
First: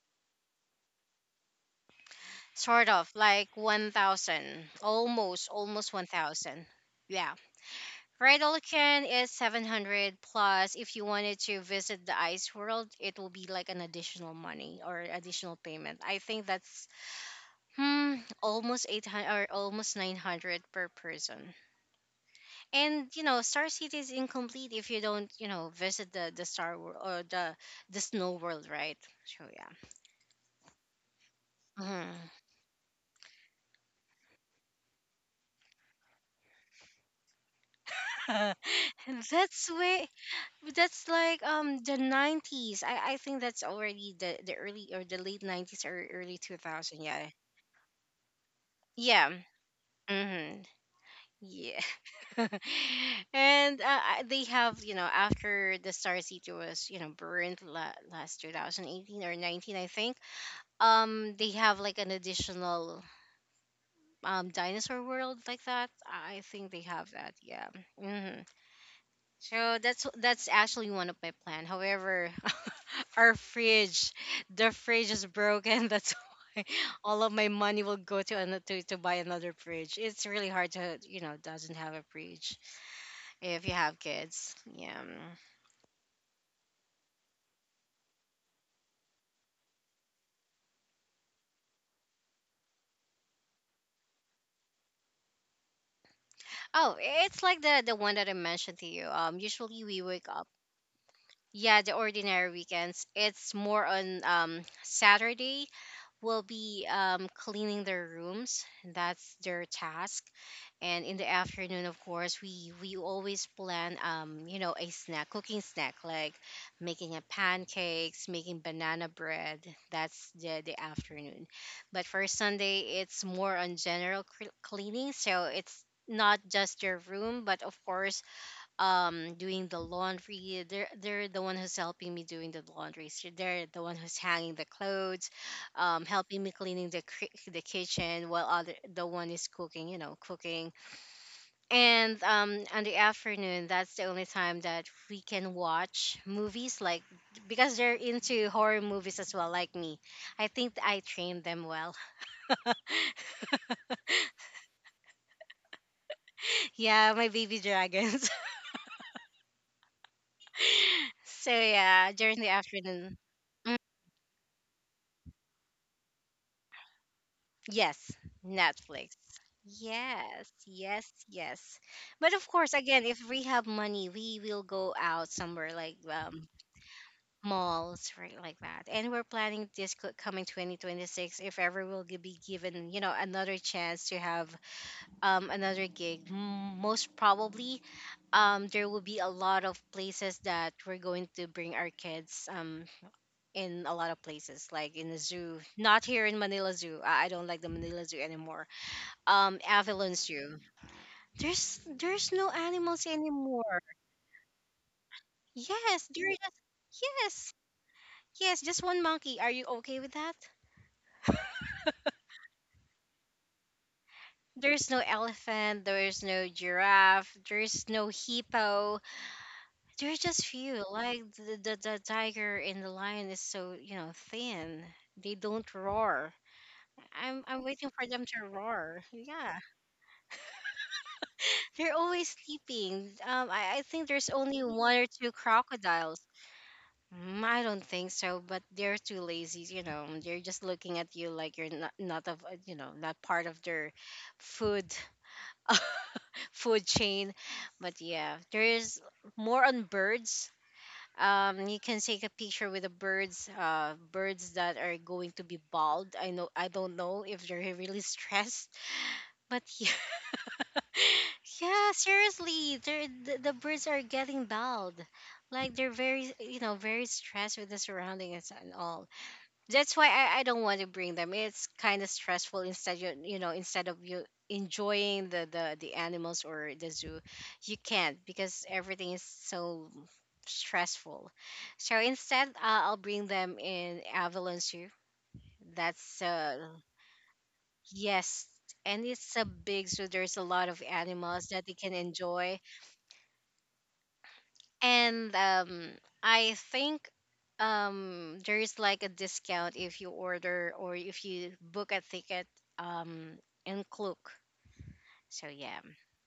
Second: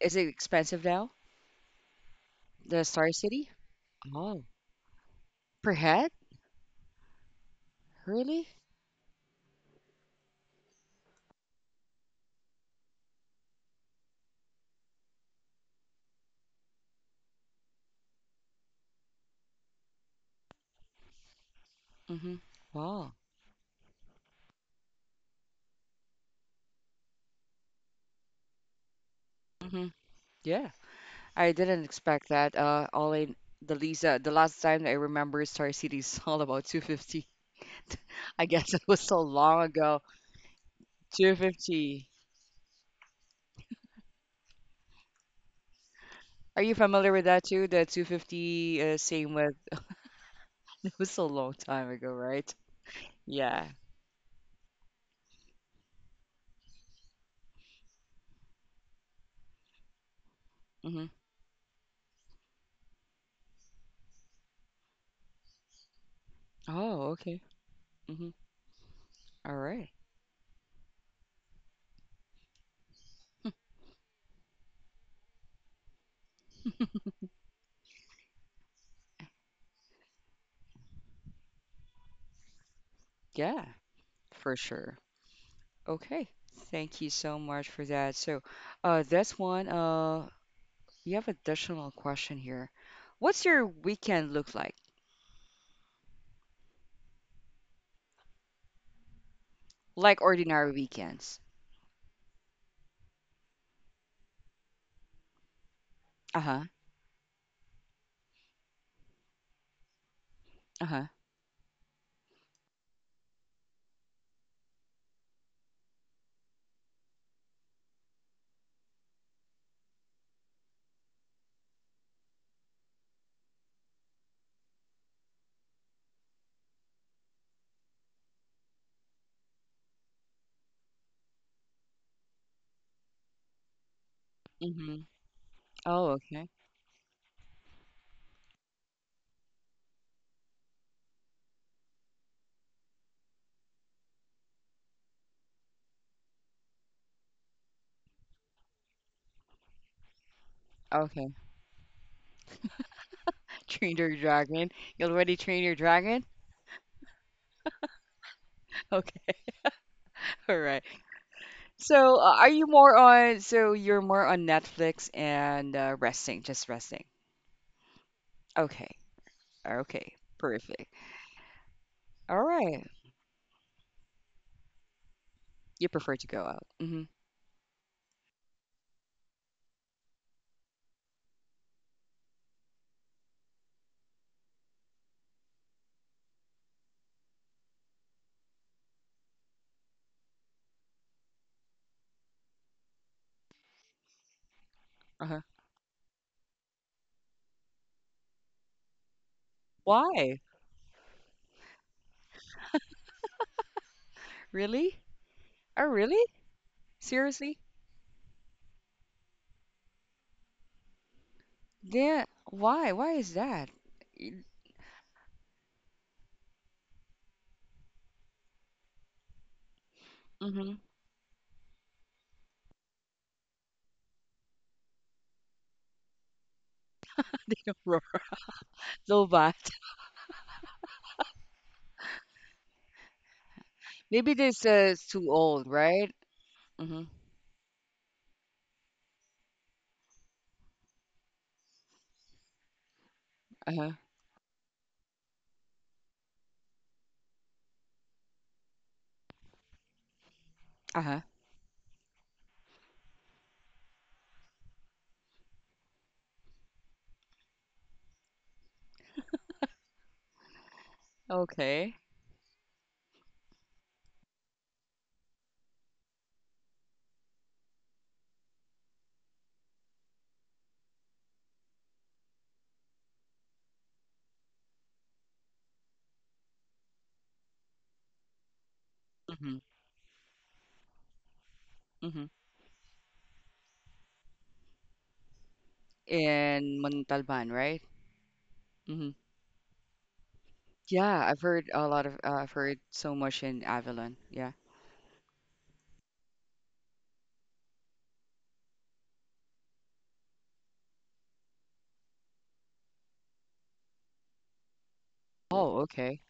S1: Is it expensive now? The
S2: sort of
S1: Star City?
S2: like one
S1: Oh,
S2: thousand,
S1: per
S2: almost one
S1: head?
S2: thousand. Yeah, right,
S1: Really?
S2: Olcan is 700 plus. If you wanted to visit the ice world, it will be like an additional money or additional payment. I think that's hmm, almost 800 or almost 900 per person.
S1: Mm-hmm.
S2: And
S1: Wow.
S2: you know, Star City is incomplete if you don't, you know, visit the Star World or the Snow World, right? So
S1: Mm-hmm. Yeah, I didn't
S2: yeah.
S1: expect that. All in the Lisa, the last time I remember Star City is (laughs) all about 250. I
S2: Mhm.
S1: guess it was so
S2: (laughs)
S1: long
S2: That's
S1: ago.
S2: way that's like the
S1: 250.
S2: 90s. I think that's already the early or the late 90s or early
S1: Are you
S2: 2000.
S1: familiar with
S2: Yeah.
S1: that too? The 250,
S2: Yeah.
S1: same with,
S2: Mm-hmm.
S1: (laughs) it was so long
S2: Yeah.
S1: time ago, right?
S2: (laughs)
S1: Yeah.
S2: And they have, you know, after the Star City was, you know, last 2018 or 19, I think,
S1: Mm-hmm.
S2: they have like an additional dinosaur world like that. I think they
S1: Oh,
S2: have that.
S1: okay.
S2: Yeah.
S1: Mm-hmm.
S2: Mm-hmm.
S1: All
S2: So
S1: right.
S2: that's actually one of my plan. However, (laughs) our fridge, the fridge is broken. (laughs) That's why all of my money will go to another to buy another fridge. It's really hard to you know doesn't have a fridge
S1: Yeah,
S2: if you have kids.
S1: for sure.
S2: Yeah.
S1: Okay, thank you so much for that. So, that's one. We have additional question here. What's your weekend look like?
S2: Oh, it's like the one that I mentioned to you. Usually we
S1: Like
S2: wake up.
S1: ordinary weekends?
S2: Yeah, the ordinary weekends. It's more on Saturday will
S1: Uh-huh.
S2: be cleaning their rooms. That's their task. And
S1: Uh-huh.
S2: in the afternoon, of course, we always plan a snack, cooking snack like making a pancakes, making banana bread. That's the afternoon. But for Sunday, it's more on general cleaning. So it's not just your room, but of course doing the laundry, they're the one who's helping me doing the laundry, so they're the one who's hanging the
S1: Mm-hmm.
S2: clothes,
S1: Oh,
S2: helping
S1: okay.
S2: me cleaning the the kitchen while other the one is cooking, cooking. And on the afternoon, that's the only time that we can watch movies, like because they're into horror movies as well like me. I think I
S1: Okay.
S2: trained them well.
S1: (laughs) Train your dragon. You already train your dragon? (laughs)
S2: (laughs) Yeah, my baby dragons.
S1: Okay. All right.
S2: (laughs) So
S1: So,
S2: yeah, during
S1: are
S2: the
S1: you more
S2: afternoon.
S1: on? So you're more on Netflix and resting, just resting.
S2: Yes,
S1: Okay.
S2: Netflix.
S1: Okay.
S2: Yes,
S1: Perfect.
S2: yes, yes. But
S1: All
S2: of course,
S1: right.
S2: again, if we have money, we will go out somewhere
S1: You
S2: like
S1: prefer to go out. Mm-hmm.
S2: malls, right, like that. And we're planning this coming 2026, if ever we'll be given, you know, another chance to have another gig. Most probably, there will be a lot of places that we're going to bring our kids, in a lot of places, like in the
S1: Uh-huh.
S2: zoo. Not here in Manila Zoo. I don't like the Manila Zoo anymore. Avalon
S1: Why?
S2: Zoo. There's no animals anymore.
S1: Really? Oh,
S2: Yes,
S1: really?
S2: there is.
S1: Seriously?
S2: Yes, yes, just one monkey. Are you okay with that?
S1: Yeah. Why? Why is that?
S2: There's no elephant. There's no giraffe. There's no hippo. There's just
S1: Mm-hmm. (laughs)
S2: few. Like the tiger and the lion is so, you know, thin. They don't roar. I'm
S1: They
S2: I'm
S1: don't
S2: waiting
S1: roar.
S2: for them to roar. Yeah,
S1: Lobat.
S2: they're always sleeping. I think
S1: (laughs)
S2: there's
S1: Maybe
S2: only
S1: this
S2: one
S1: is
S2: or
S1: too
S2: two
S1: old, right?
S2: crocodiles.
S1: Mm-hmm.
S2: I don't think so, but they're too lazy. You know, they're just looking at you like you're not of, you know, not part of
S1: Uh-huh.
S2: their food (laughs) food chain. But yeah, there is more on birds.
S1: Uh-huh.
S2: You can take a picture with the birds. Birds that are going to be bald. I know. I don't know if they're (laughs) really stressed, but yeah, (laughs) yeah.
S1: Okay.
S2: Seriously, the birds are getting bald. Like they're very, you know, very stressed with the surroundings and all. That's why I don't want to bring them. It's kind of stressful. Instead, instead of you enjoying the animals or the zoo, you can't because everything is
S1: Mm-hmm.
S2: so stressful. So
S1: Mm-hmm.
S2: instead, I'll bring them in Avalon Zoo. That's
S1: In Montalban, right?
S2: Yes,
S1: Mm-hmm.
S2: and it's a big zoo. There's a lot of
S1: Yeah, I've
S2: animals that
S1: heard
S2: they can
S1: I've
S2: enjoy.
S1: heard so much in Avalon. Yeah.
S2: And I think there is like a discount if you order or if you book a ticket, um in Klook. So
S1: Oh,
S2: yeah.
S1: okay.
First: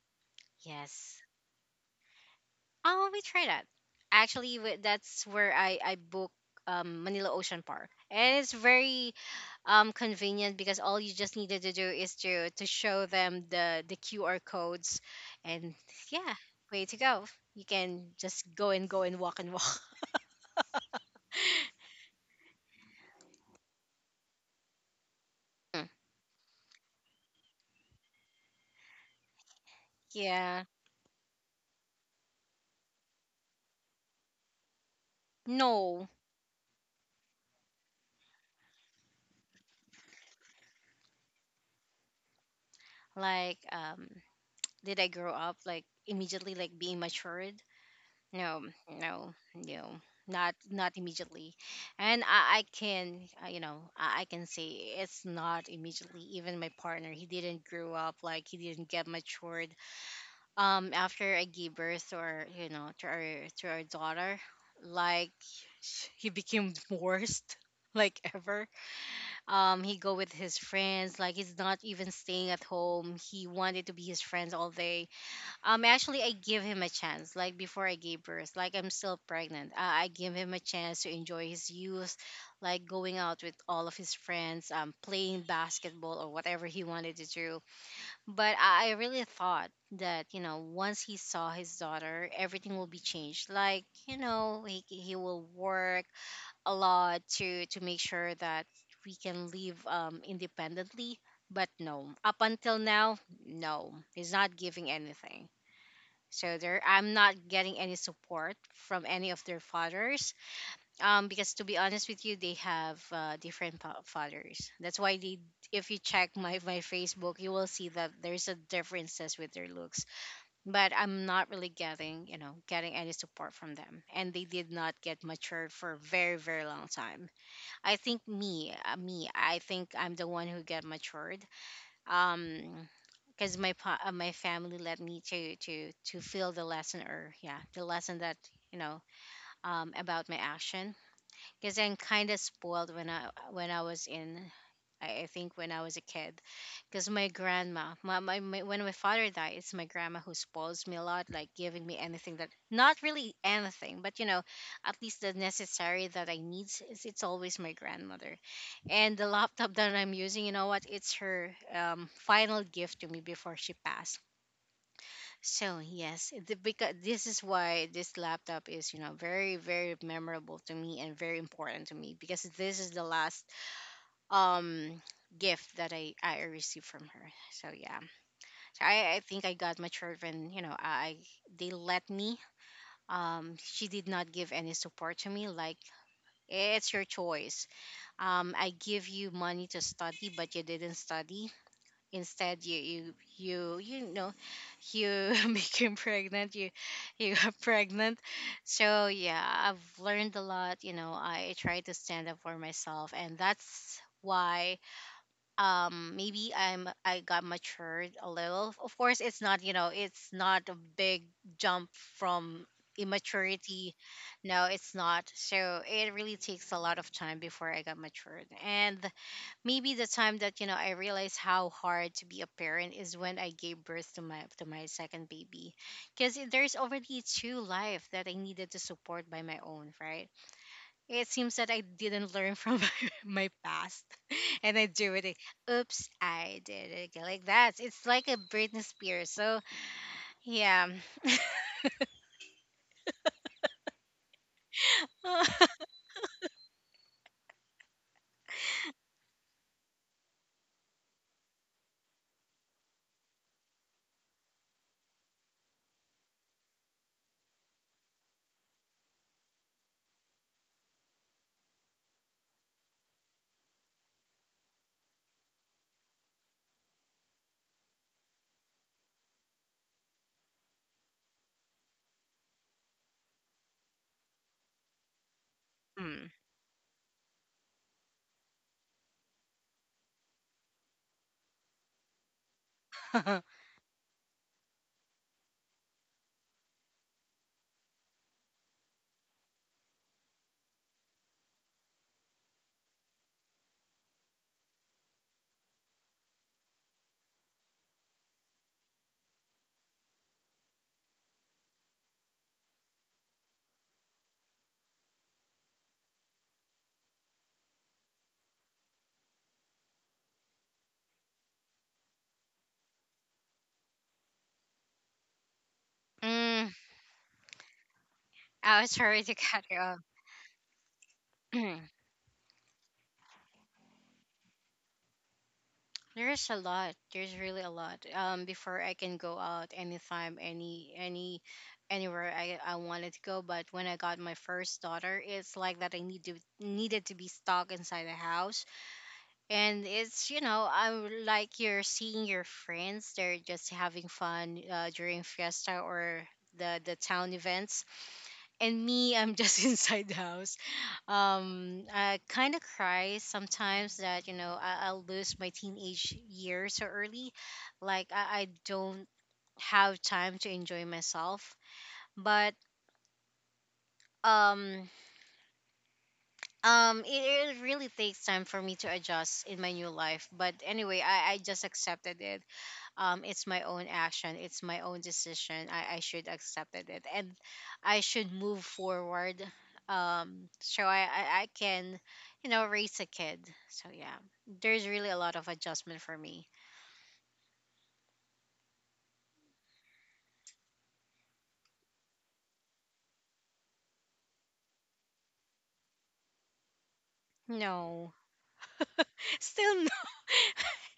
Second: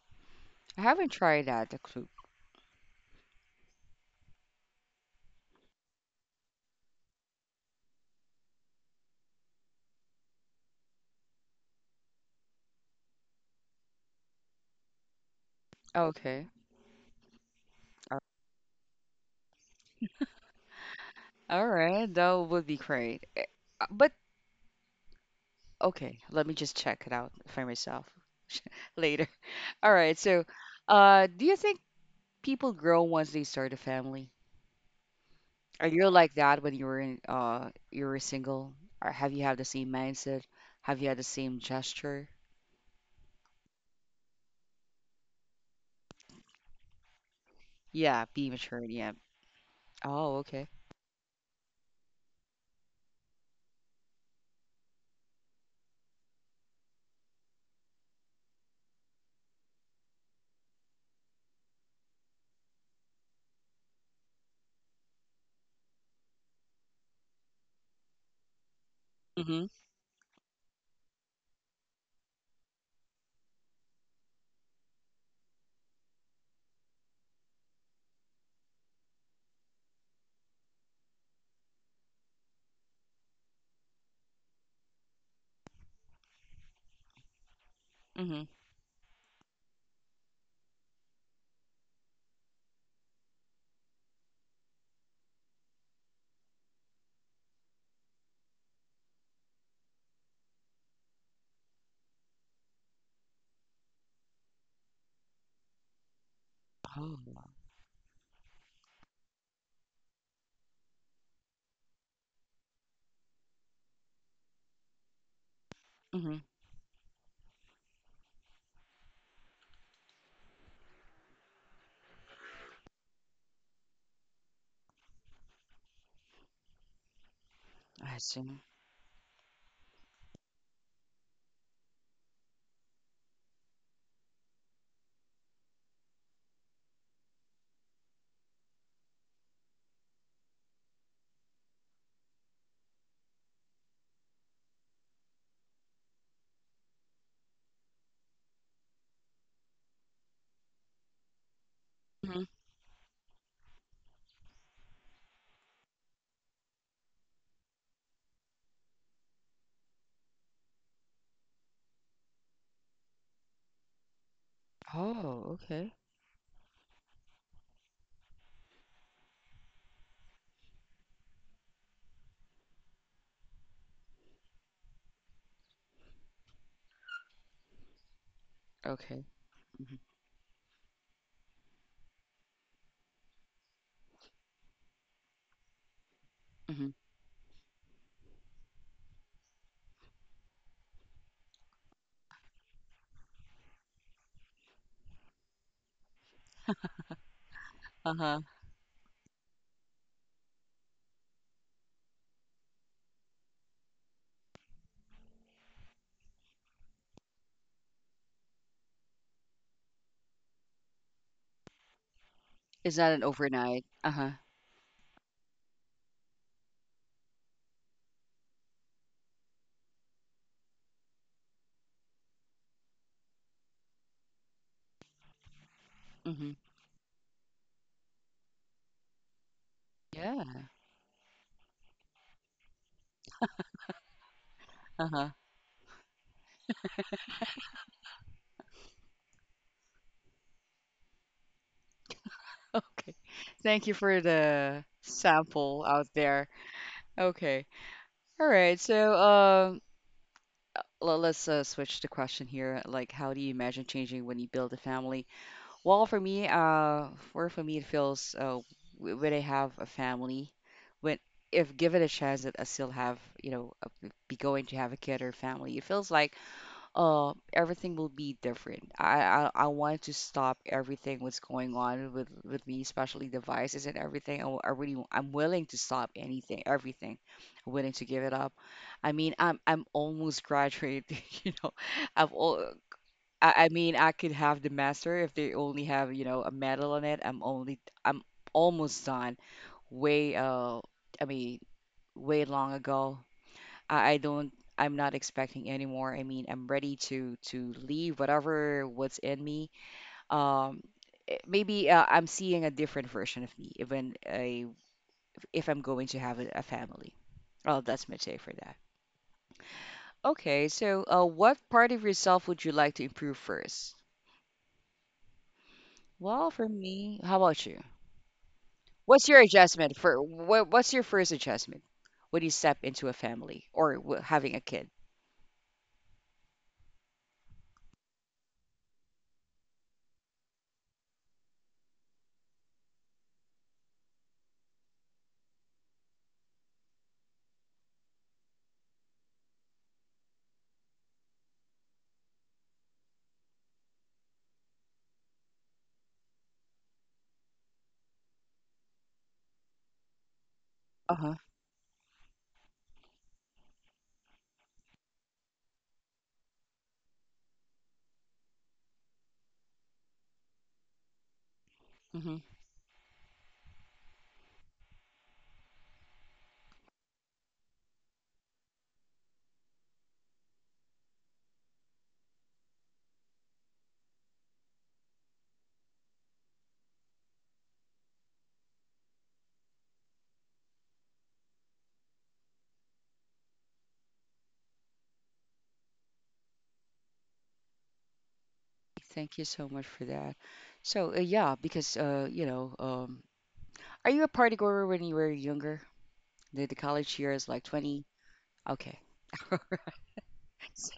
S1: I haven't
S2: Yes.
S1: tried that, the clue.
S2: Oh, we try that. Actually, that's where I book, Manila Ocean Park. And it's very convenient because all you just needed to do is to show them the QR codes, and yeah,
S1: Okay.
S2: way to go. You can
S1: All
S2: just go and go and walk and walk.
S1: all right. That would be great. But,
S2: (laughs)
S1: okay, let me just check it out for myself (laughs) later. All right. So,
S2: Yeah.
S1: do you think people grow once they start a family? Are you
S2: No,
S1: like that when you were single? Or have you had the same mindset? Have you had the same gesture?
S2: like did I grow up like immediately, like being matured?
S1: Yeah, be
S2: No,
S1: mature. Yeah.
S2: no, no,
S1: Oh, okay.
S2: not immediately. And I can, you know, I can say it's not immediately. Even my partner, he didn't grow up, like he didn't get matured. After I gave birth to our, you know, to our daughter, like he became worst (laughs) like ever.
S1: Mhm.
S2: He go with his friends, like he's not even staying at home. He wanted to be his friends all day. Actually, I give him a chance, like before I gave birth, like I'm still pregnant. I give him a chance to enjoy his youth, like going out with all of his friends, playing basketball or whatever he wanted to do.
S1: Mhm.
S2: But I really thought that, you know, once he saw his daughter, everything will be changed. Like, you know, he will work a lot to make sure that we can live, independently. But no, up until now, no, he's not giving anything. So there, I'm
S1: Oh.
S2: not getting any support from any of their fathers. Because to be honest with you, they have, different fathers. That's why they, if you check
S1: Mhm.
S2: my Facebook, you will see that there's a differences with their looks. But I'm not really getting, you know, getting any support from them, and they did not get matured for a very very long time. I
S1: I
S2: think
S1: see.
S2: me, I think I'm the one who get matured. Um, because my my family led me to feel the lesson, or yeah, the lesson that, you know, about my action. Because I'm kind of spoiled when I was in, I think when I was a kid, because my grandma, my father died, it's my grandma who spoils me a lot, like giving me anything,
S1: Mhm.
S2: that not really anything, but you know, at least the necessary that I need. It's always my grandmother, and the laptop that I'm using, you know what? It's her, final gift to me before she passed.
S1: Oh,
S2: So
S1: okay.
S2: yes, the, because this is why this laptop is, you know, very very memorable to me and very important to me because this is the last um gift that I received from her. So yeah, so I
S1: Okay.
S2: think I got
S1: Mhm.
S2: matured when, you know, I they let me. She did not give any support to me. Like it's
S1: Mhm.
S2: your choice. I give you money to study, but you didn't study. Instead, you know, you (laughs) became pregnant. You got (laughs) pregnant.
S1: Uh-huh.
S2: So yeah, I've learned a lot. You know, I try to stand up for myself, and that's why maybe I got matured a little. Of course it's not, you know, it's not a big jump from
S1: It's not an overnight.
S2: immaturity.
S1: Uh-huh.
S2: No, it's not. So it really takes a lot of time before I got matured. And maybe the time that, you know, I realized how hard to be a parent is when I gave birth to my second baby, because
S1: Mhm.
S2: there's already two life that I needed to support by my own, right.
S1: Yeah.
S2: It seems that I didn't learn from (laughs) my past, (laughs) and I do it.
S1: Uh-huh. (laughs)
S2: Oops, I did it again. Like that. It's like a Britney Spears. So yeah.
S1: Okay. Thank you for the
S2: (laughs)
S1: sample out there. Okay. All right. So, uh, let's switch the question here. Like, how do you imagine changing when you build a family? Well, for me, for me, it feels when I have a family, when if given a chance that I still have, you know, a, be going to have a kid or family, it feels like everything will be different. I want to stop everything what's going on with me, especially devices and everything. I, w- I really w- I'm willing to stop
S2: Hmm.
S1: anything, everything. I'm willing to give it up. I mean, I'm almost graduated, (laughs) you know. I've all
S2: (laughs)
S1: I mean, I could have the master if they only have, a medal on it. I'm almost done. Way. I mean, way long ago. I don't. I'm not expecting anymore. I mean, I'm ready to leave whatever what's in me. Um, maybe I'm seeing a different version of me even I if I'm going to have a family. Oh, that's my take for that. Okay, so what part of yourself would you like to improve first? Well, for
S2: mm,
S1: me, how about you?
S2: I was sorry
S1: What's
S2: to (laughs)
S1: your
S2: cut you
S1: adjustment
S2: off.
S1: for what, what's your first adjustment
S2: (clears throat)
S1: when you step into a family or w having a kid?
S2: There's a lot. There's really a lot. Before I can go out anytime, anywhere I wanted to go. But when I got my first daughter, it's like that I needed to be stuck inside the house. And it's, you know, I'm like you're seeing your friends, they're just having fun, during fiesta or the town events, and me, I'm just (laughs) inside the house.
S1: Uh-huh.
S2: I kind of cry sometimes that, you know, I'll lose my teenage years so early, like I don't have time to enjoy myself.
S1: mm-hmm.
S2: But um it, it really takes time for me to adjust in my new life. But anyway, I just accepted it. Um, it's my own action, it's my own decision. I should accept it and I should move forward. So I can, you know, raise a kid. So yeah, there's really a lot of adjustment for me.
S1: Thank you so much for that. So, yeah, because, are you a party goer when you were younger? The college years, like 20?
S2: No,
S1: Okay.
S2: (laughs)
S1: (laughs) All right.
S2: still no.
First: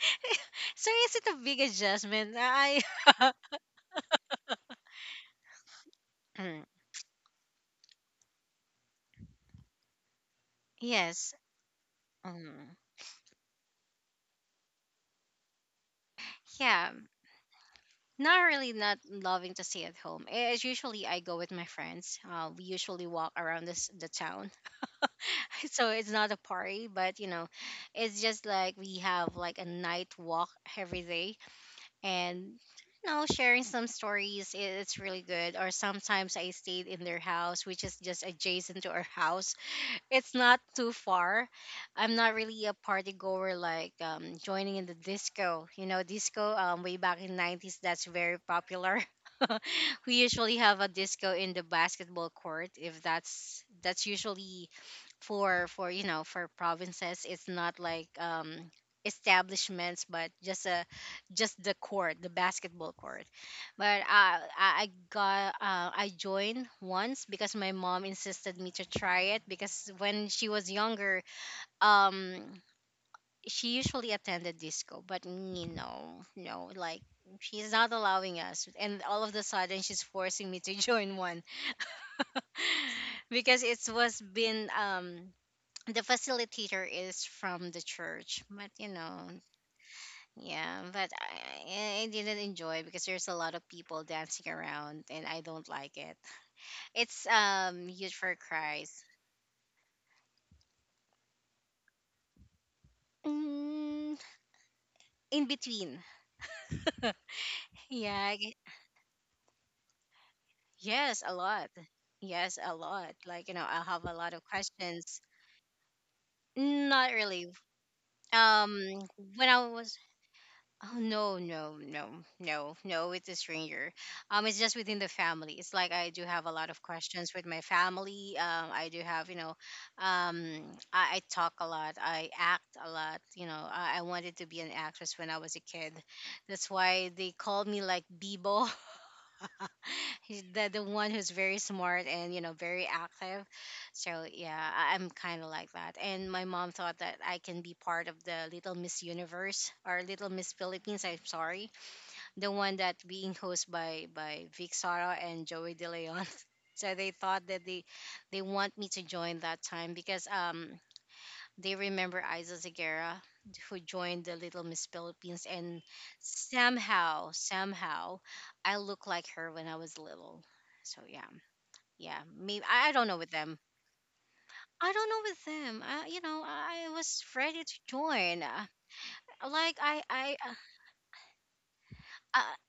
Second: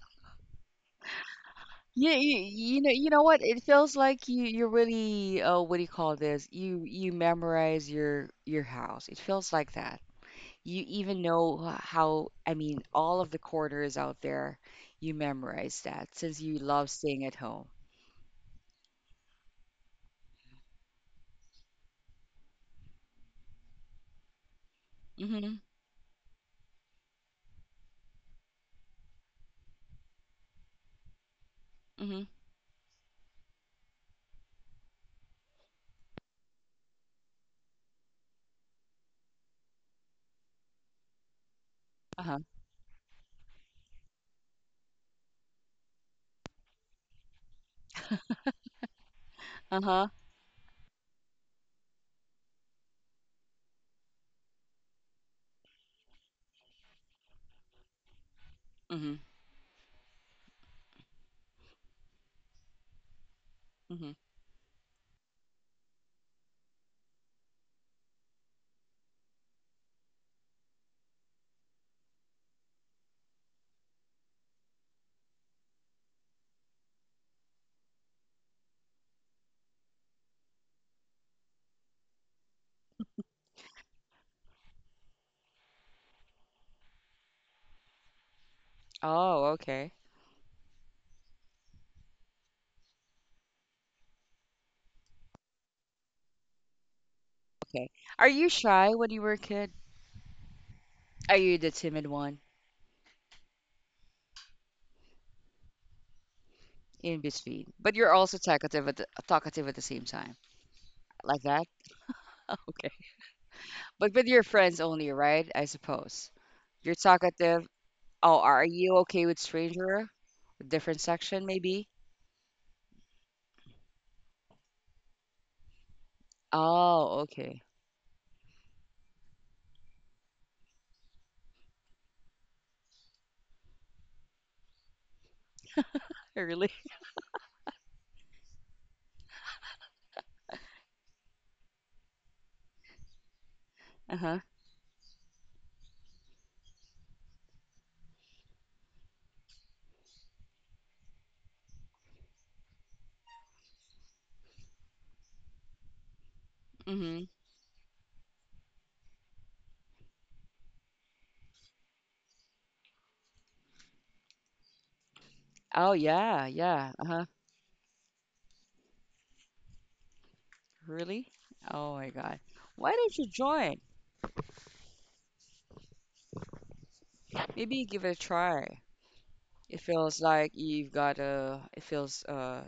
S2: (laughs) So is it a big
S1: Yeah,
S2: adjustment?
S1: you,
S2: I
S1: you know
S2: (laughs)
S1: what? It feels like you really what do you call this? You memorize your house. It feels like that.
S2: (clears throat)
S1: You even
S2: yes.
S1: know how, I
S2: Um,
S1: mean, all of the quarters out there, you memorize that since you
S2: yeah.
S1: love staying at home.
S2: Not really not loving to stay at home. As usually I go with my friends. We usually walk around this the town.
S1: Mm-hmm.
S2: (laughs) So it's not a party, but you know, it's just like we have like a night walk every day.
S1: Mm-hmm.
S2: And, you know, sharing some stories, it's really good. Or sometimes I stayed in their house, which is just adjacent to our house. It's not too far. I'm not
S1: Uh-huh.
S2: really a party goer, like joining in the disco. You know, disco, way back in '90s, that's very popular. (laughs)
S1: Uh-huh.
S2: We usually have a disco in the basketball court, if that's usually for, you know, for provinces, it's not like
S1: Mm-hmm.
S2: establishments, but just a, just the court, the basketball court. But uh,
S1: mm-hmm.
S2: I I got, I joined once because my mom insisted me to try it, because when she was younger, um, she usually attended disco. But me no, no, like she's not allowing us, and all of the sudden she's forcing me to join one (laughs) because it was been the facilitator is from the church, but you know,
S1: Oh, okay.
S2: yeah, but I didn't enjoy it because there's a lot of people dancing around and I don't like it. It's
S1: Okay.
S2: huge
S1: Are
S2: for
S1: you shy
S2: cries.
S1: when you were a kid? Are you the timid one
S2: Mm, in between. (laughs)
S1: in between? But you're
S2: Yeah.
S1: also
S2: I-
S1: talkative at the same time.
S2: Yes, a
S1: Like that?
S2: lot. Yes,
S1: (laughs)
S2: a
S1: Okay.
S2: lot. Like, you know, I have
S1: But
S2: a
S1: with
S2: lot
S1: your
S2: of
S1: friends only,
S2: questions.
S1: right? I suppose. You're
S2: Not really.
S1: talkative. Oh, are you
S2: Um,
S1: okay with
S2: when I was…
S1: stranger?
S2: Oh
S1: Different
S2: no,
S1: section,
S2: no,
S1: maybe?
S2: no, no, no, it's a stranger. It's just within the family. It's like I do have a lot of
S1: Oh,
S2: questions with my
S1: okay.
S2: family. I do have, um, I talk a lot. I act a lot. You know, I wanted to be an actress when I was a kid.
S1: (laughs)
S2: That's
S1: Really?
S2: why they called me like Bebo. (laughs) He's the one who's very smart, and you know, very active, so
S1: Uh-huh.
S2: yeah, I'm kind of like that. And my mom thought that I can be part of the Little Miss Universe, or Little Miss Philippines, I'm sorry, the one that being hosted by Vic Sara and Joey de Leon. (laughs) So they
S1: Mm-hmm.
S2: thought that they want me to join that time because they remember Isa Zagara, who joined the Little Miss Philippines, and
S1: Oh, yeah, yeah. Uh-huh.
S2: somehow, I look like her when I was little. So yeah,
S1: Really? Oh my
S2: yeah.
S1: God.
S2: Maybe
S1: Why
S2: I don't
S1: didn't
S2: know
S1: you
S2: with them.
S1: join?
S2: I don't know with them. I, you know, I was ready to
S1: Maybe give it a
S2: join.
S1: try.
S2: Like
S1: It
S2: I,
S1: feels
S2: I, uh,
S1: like
S2: uh,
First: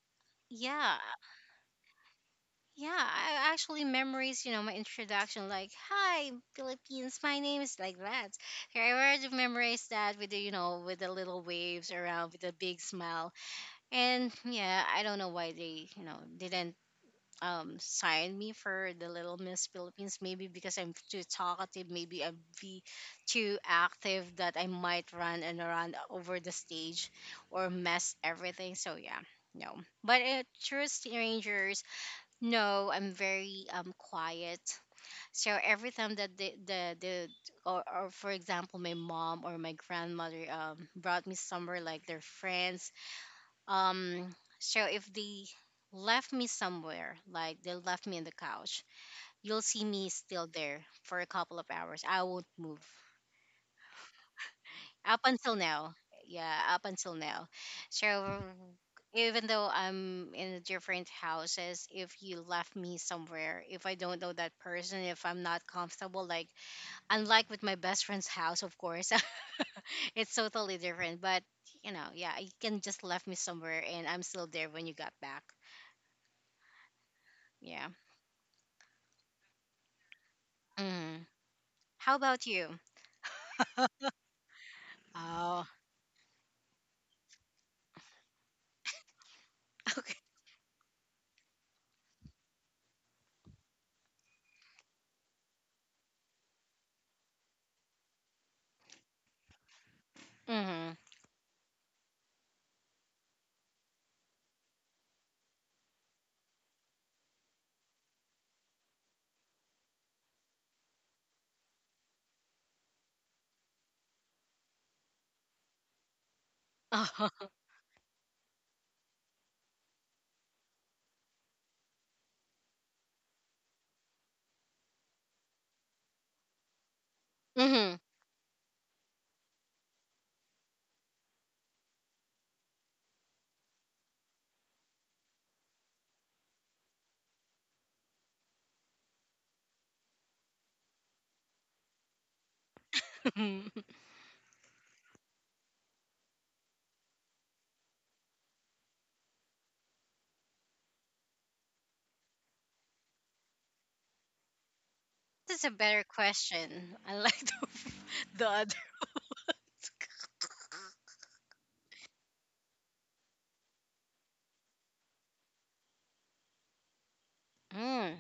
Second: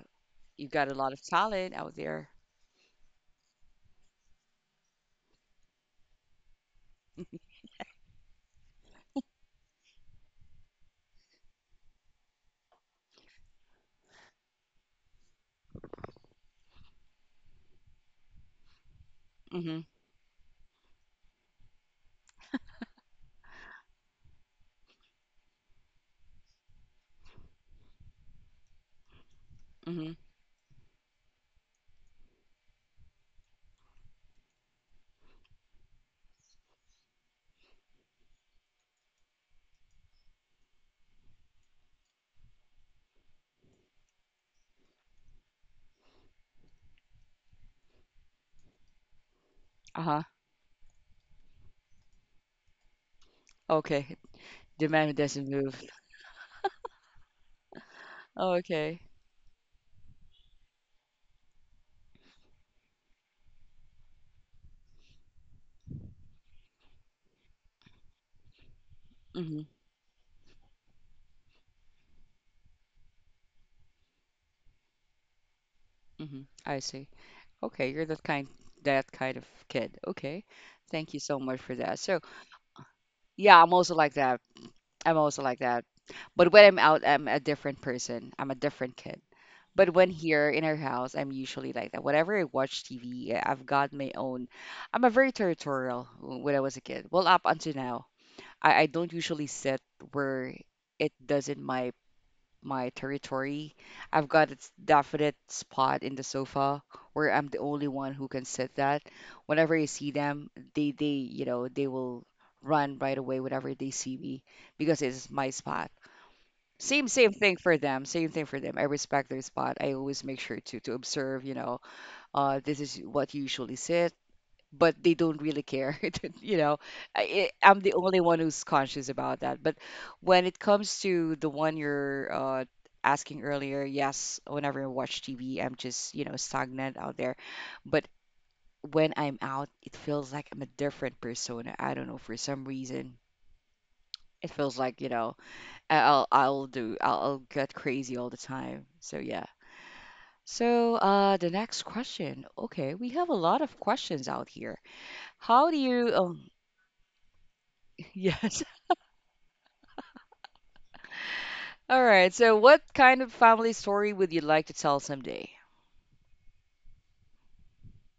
S1: you've got a
S2: yeah,
S1: lot of talent out there.
S2: yeah. I actually memories. You know, my introduction, like, "Hi, Philippines. My name is like that." I already memorized that with the, you know, with the little waves around, with the big smile. And yeah, I don't know why they, you know, didn't sign me for the Little Miss
S1: Mm-hmm.
S2: Philippines. Maybe because I'm too talkative, maybe I'd be too active, that I might run and run over the stage or mess everything. So yeah, no.
S1: Mm-hmm.
S2: But true strangers, no, I'm very quiet. So every time that the or for example, my mom or my grandmother brought me somewhere, like their friends, um, so if they left me somewhere, like they left me on the couch, you'll see me
S1: Uh-huh.
S2: still there for a couple of hours. I won't move
S1: Okay. Demand
S2: up
S1: doesn't
S2: until
S1: move.
S2: now. Yeah, up until now. So
S1: Oh, okay.
S2: even though I'm in different houses, if you left me somewhere, if I don't know that person, if I'm not comfortable, like unlike with my best friend's house, of course,
S1: Mm-hmm.
S2: (laughs) it's totally different. But you know, yeah, you can just left me somewhere and I'm still there when you got back.
S1: Mm-hmm. I see.
S2: Yeah.
S1: Okay, you're that kind of kid. Okay. Thank you
S2: Mm.
S1: so much for that.
S2: How
S1: So
S2: about you?
S1: yeah, I'm also like that. I'm also like
S2: Oh.
S1: that. But when I'm out, I'm a different person. I'm a different kid. But
S2: (laughs)
S1: when
S2: Okay.
S1: here in our house, I'm usually like that. Whenever I watch TV, I have got my own. I'm a very territorial when I was a kid. Well, up until now, I don't usually sit where
S2: Mm-hmm.
S1: it doesn't my territory. I've got a definite spot in the sofa where I'm the only one who can sit that. Whenever I see them, they you know they will run right away whenever they see me, because it's my spot. Same
S2: Oh.
S1: thing for them. Same thing for them, I respect their spot. I always make sure to observe. This is what you usually sit, but they don't really care (laughs) you know.
S2: (laughs)
S1: I'm the
S2: Mm-hmm.
S1: only one who's conscious about that. But when it comes to the one you're asking earlier, yes, whenever I watch tv, I'm just stagnant out there. But when I'm out, it feels like I'm a different persona. I don't know, for some reason it feels like, I'll get crazy all the time. So yeah. So the next question. Okay, we have a lot of questions out here.
S2: (laughs) This is a
S1: How do
S2: better
S1: you
S2: question. I like
S1: (laughs)
S2: (laughs) the
S1: yes.
S2: other.
S1: All right. So what kind of family story would you like to tell someday?
S2: Mm.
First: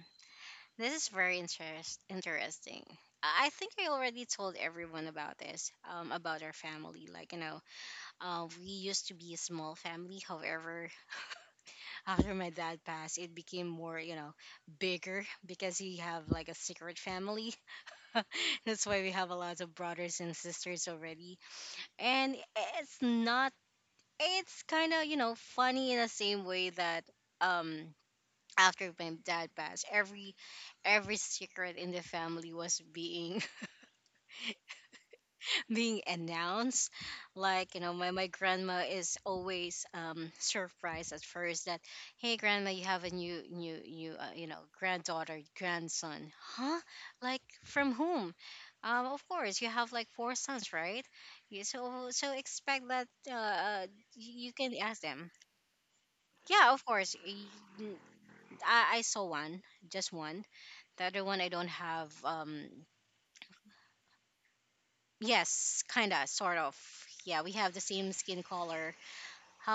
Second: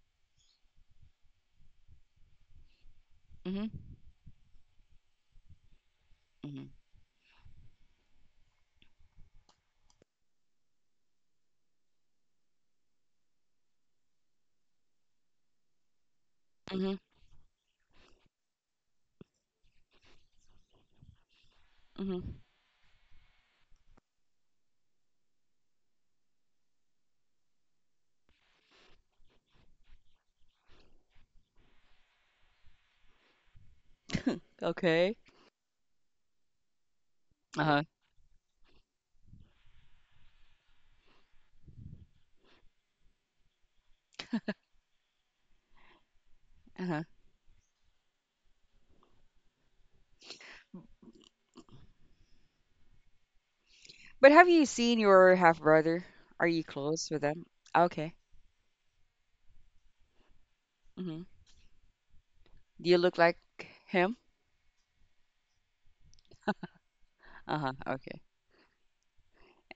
S2: This is very interesting. I
S1: Mhm.
S2: think I already told everyone about this, about our
S1: Mhm.
S2: family. Like, you know, we used to be a small family. However, (laughs) after my dad passed, it became more, you know, bigger, because we have like a
S1: Mhm.
S2: secret family. (laughs) That's why we have a lot of brothers and sisters already. And
S1: Mhm.
S2: it's not, it's kind of, you know, funny in the same way that um after my dad passed, every secret in the family was being
S1: Okay.
S2: announced. Like, you
S1: Uh-huh.
S2: know, my grandma is always surprised at first that, hey grandma, you have a new you know, granddaughter, grandson, huh,
S1: Uh-huh.
S2: like from whom? Um, of course, you have like four sons, right? You- so so expect that uh,
S1: But have
S2: you
S1: you
S2: can
S1: seen
S2: ask them.
S1: your half brother? Are you
S2: Yeah, of
S1: close
S2: course,
S1: with them?
S2: n-
S1: Okay.
S2: I saw one, just one. The
S1: Mhm.
S2: other one I don't have, um,
S1: Do you look like him?
S2: yes, kinda sort of. Yeah, we
S1: Uh-huh.
S2: have the same
S1: Okay.
S2: skin color.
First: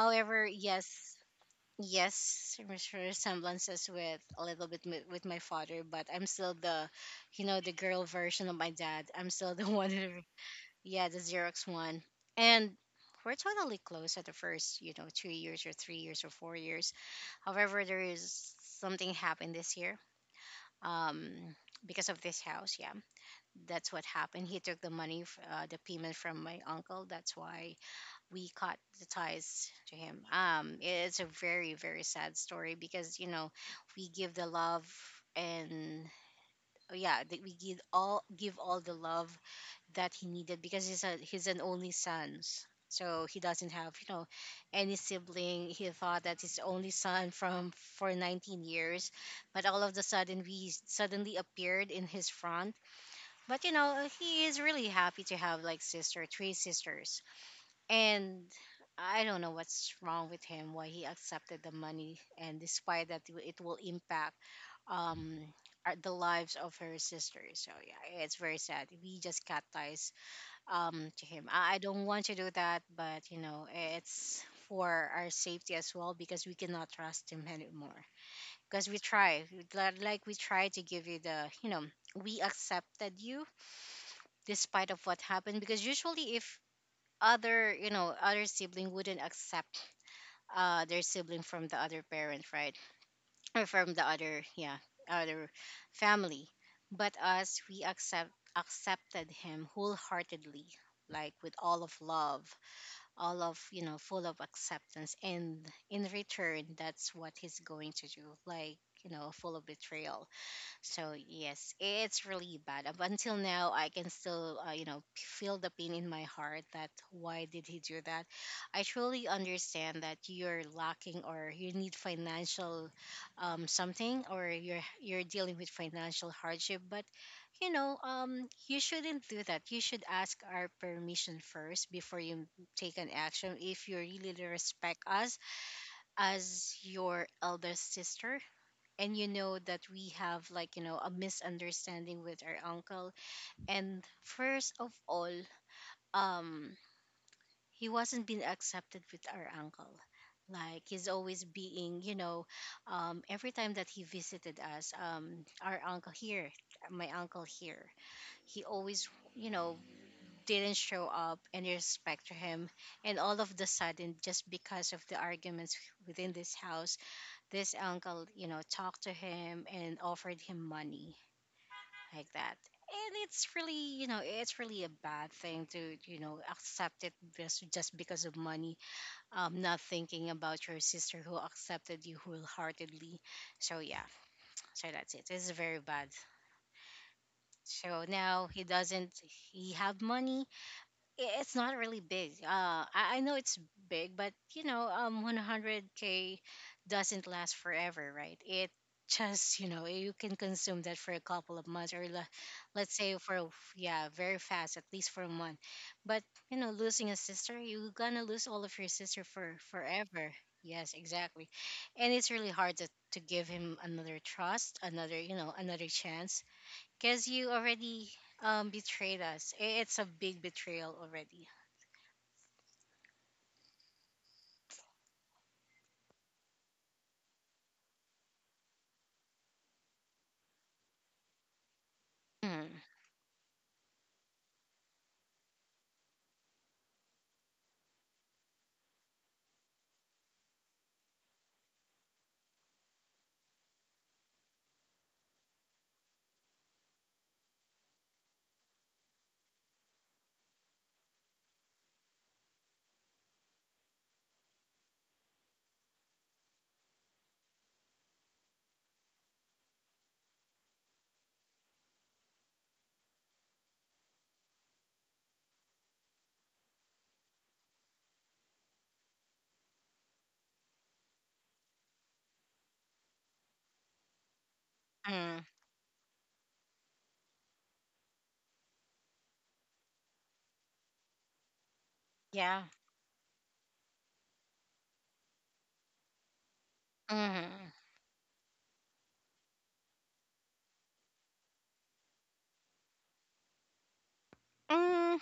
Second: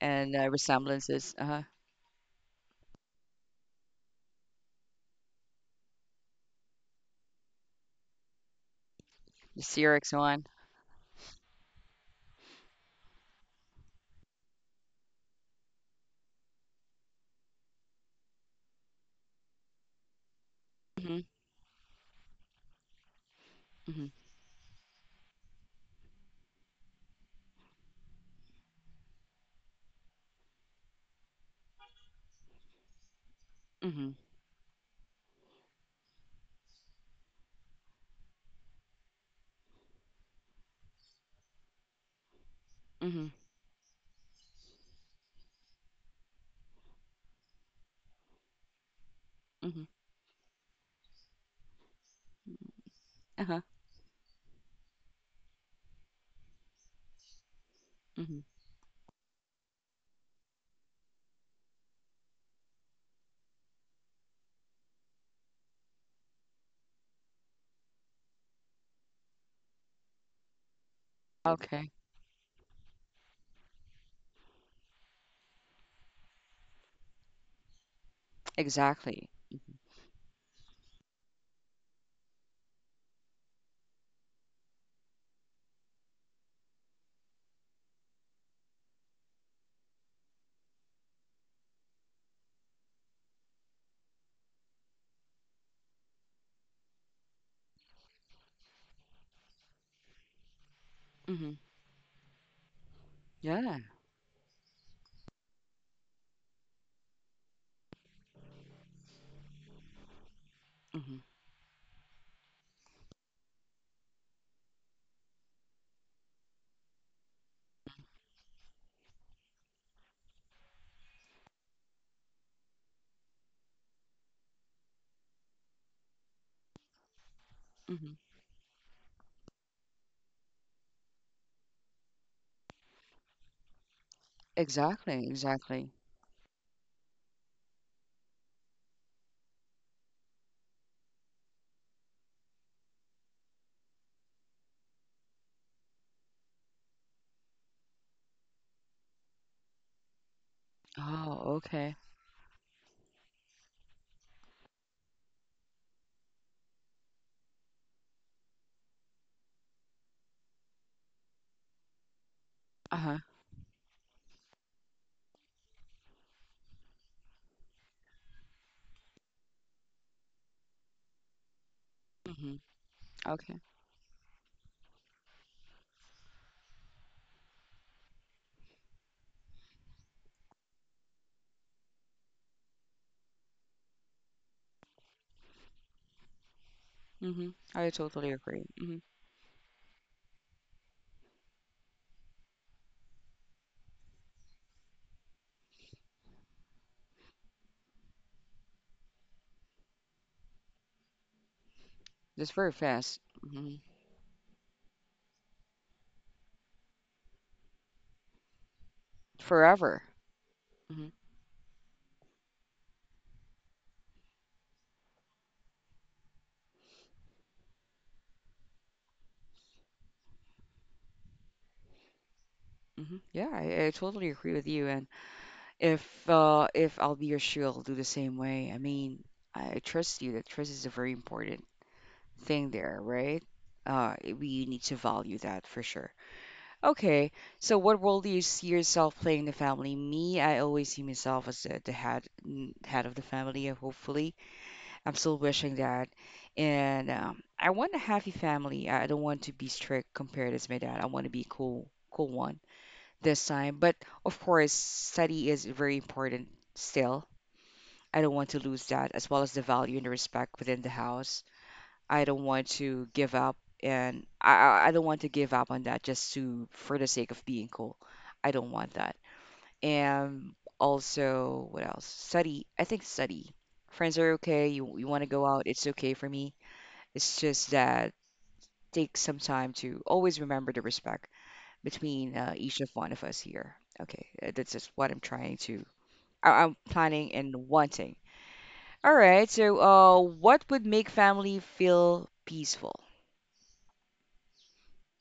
S1: And
S2: yes,
S1: resemblances. Uh-huh.
S2: yes, res- resemblances with a little bit mi- with my father, but I'm still the, you know, the girl version of my dad. I'm still
S1: The
S2: the (laughs) one
S1: Syriac
S2: who,
S1: one.
S2: yeah, the Xerox one. And we're totally close at the first, you know, 2 years or 3 years or 4 years. However, there is something happened this year.
S1: Mm-hmm.
S2: Um, because of this house, yeah, that's what happened. He took the money, f- the payment from my uncle. That's why we cut the ties to him. It's a very very sad story, because you know, we
S1: Mhm.
S2: give the love, and oh, yeah, that we give all the love that he needed, because he's a, he's an only son. So
S1: Mhm.
S2: he doesn't have, you know, any sibling. He thought that his only son from, for 19 years, but
S1: Mhm.
S2: all of the sudden we suddenly appeared in his front.
S1: Uh-huh.
S2: But you know, he is really happy to have like sister, three sisters,
S1: Mhm.
S2: and I don't know what's wrong with him, why he accepted the money, and despite that, it will impact um our- the lives of her sisters. So yeah, it's very sad. We just cut ties to him. I
S1: Okay.
S2: don't want to do that, but you know, it's for our safety as well, because we cannot trust him anymore. Because we
S1: Exactly.
S2: try, we- li- like we try to give you the, you know, we accepted you despite of what happened. Because usually, if other, you know, other sibling wouldn't accept their sibling from the other parent, right? Or from the other, yeah, other family. But us, we accept accepted him wholeheartedly, like with
S1: Mhm.
S2: all of love, all of,
S1: Yeah.
S2: you know, full of acceptance, and in return, that's what he's going to do, like, you know, full of betrayal. So
S1: Mhm.
S2: yes, it's really bad. Up until now, I can still, you know, feel the pain in my heart. That why did he do that? I truly understand that you're lacking or you need financial, something, or you're dealing with financial hardship. But, you know,
S1: Mhm.
S2: you shouldn't do that. You should ask our permission first before you take an action. If you really respect
S1: Exactly.
S2: us
S1: Exactly.
S2: as your elder sister, and you know that we have like, you know, a misunderstanding with our uncle, and first of all, um he wasn't being accepted with our uncle. Like he's
S1: Oh,
S2: always
S1: okay.
S2: being, you know, every time that he visited us, our uncle here, my uncle here, he always, you know, didn't show up and respect to him.
S1: Uh-huh.
S2: And all of the sudden, just because of the arguments within this house, this uncle, you know, talked to him and offered him money like that.
S1: Mhm.
S2: And it's
S1: Okay.
S2: really, you know, it's really a bad thing to, you know, accept it just because of money. Not thinking about your sister who accepted you wholeheartedly. So yeah, so that's it. It's very bad.
S1: Mhm. I
S2: So
S1: totally
S2: now he
S1: agree. Mhm.
S2: doesn't, he have money, it's not really big. I know it's big, but you know, 100K doesn't last forever, right? It just, you know, you can consume that for a couple of months, or le-
S1: It's very
S2: let's say
S1: fast.
S2: for a-
S1: Mhm.
S2: yeah, very fast, at least for a month. But you know, losing a sister, you're gonna lose all of your sister for
S1: Forever.
S2: forever. Yes,
S1: Mhm.
S2: exactly. And it's really hard to give him another trust, another, you know, another chance, because you already betrayed us. I- It's a big betrayal already.
S1: Mhm. Yeah, I totally agree with you. And if I'll be your shield, I'll do the same way. I mean, I trust you. That trust is a very important thing
S2: Mm,
S1: there, right? We need to value that for sure. Okay, so what role do you see yourself playing in the family? Me, I always see myself as the head head of the family. Hopefully, I'm still wishing that, and I want a happy family. I don't want to be strict compared as my dad. I want to be cool, cool one this time. But of course, study is very important still. I don't want to lose that, as well as the value and the respect within the house. I don't want to give up, and I don't want to give up on that just to for the sake of being cool. I don't want that. And also, what else? Study. I think study. Friends are okay. You want to
S2: mm,
S1: go out, it's okay for me. It's just that take some time to always remember the respect between
S2: yeah.
S1: each of one of us here. Okay, that's just what I'm trying to. I'm planning and
S2: Mm.
S1: wanting. All right. So, what would make family feel peaceful?
S2: Mm,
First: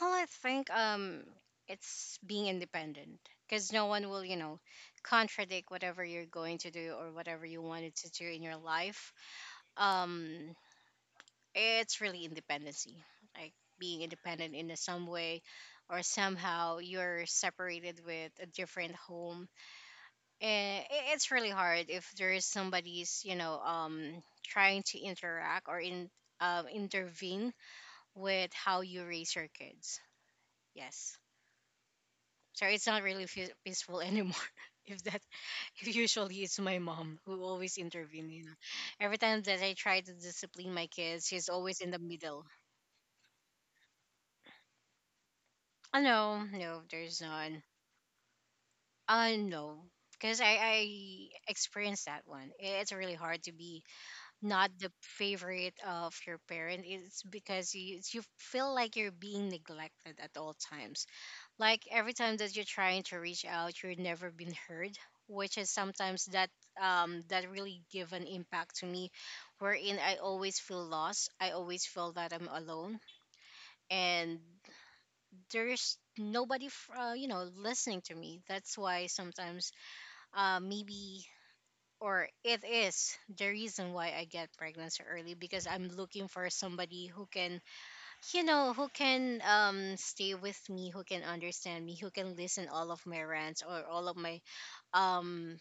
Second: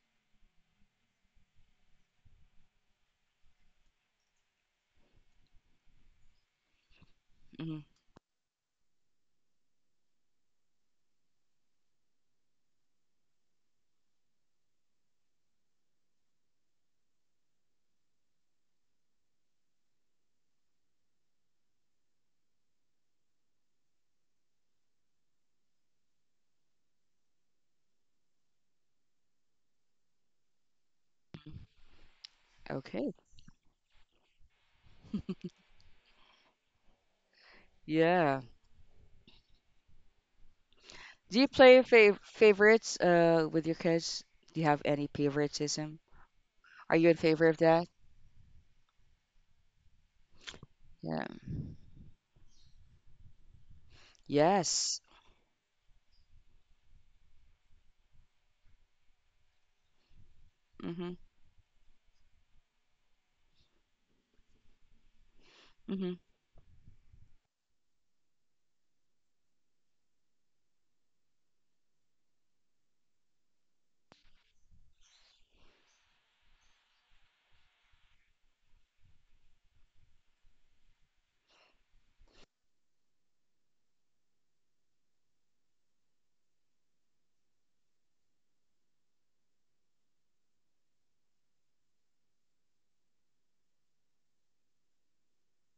S2: well, I think it's being independent, because no one will, you know, contradict whatever you're going to do or whatever you
S1: Mhm.
S2: wanted to do in your life. Um, it's really independency, like being independent in a some way, or somehow you're separated with a different home. And I- it's really hard if there is somebody's, you know, trying to interact or in intervene with how you raise your kids. Yes, so it's not
S1: Okay.
S2: really fe- peaceful anymore (laughs) if that, if usually it's my mom who always intervenes,
S1: Yeah.
S2: you know, every time that I try to discipline my kids,
S1: Do you
S2: she's
S1: play
S2: always in the middle.
S1: favorites with your kids? Do you have any favoritism?
S2: Oh no, no,
S1: Are you in
S2: there's
S1: favor of
S2: none.
S1: that?
S2: Uh no, because
S1: Yeah.
S2: I experienced that one. I- It's really hard to be not the
S1: Yes.
S2: favorite of your parent. It's because you feel like you're being neglected at all times,
S1: Mm-hmm.
S2: like every time that you're trying to reach out, you're never been heard, which is
S1: Mm-hmm.
S2: sometimes that that really give an impact to me, wherein I always feel lost, I always feel that I'm alone, and there's nobody f- you know, listening to me. That's why sometimes maybe, or it is the reason why I get pregnant so early, because I'm looking for somebody who can, you know, who can stay with me, who can understand me, who can listen all of my rants or all of my um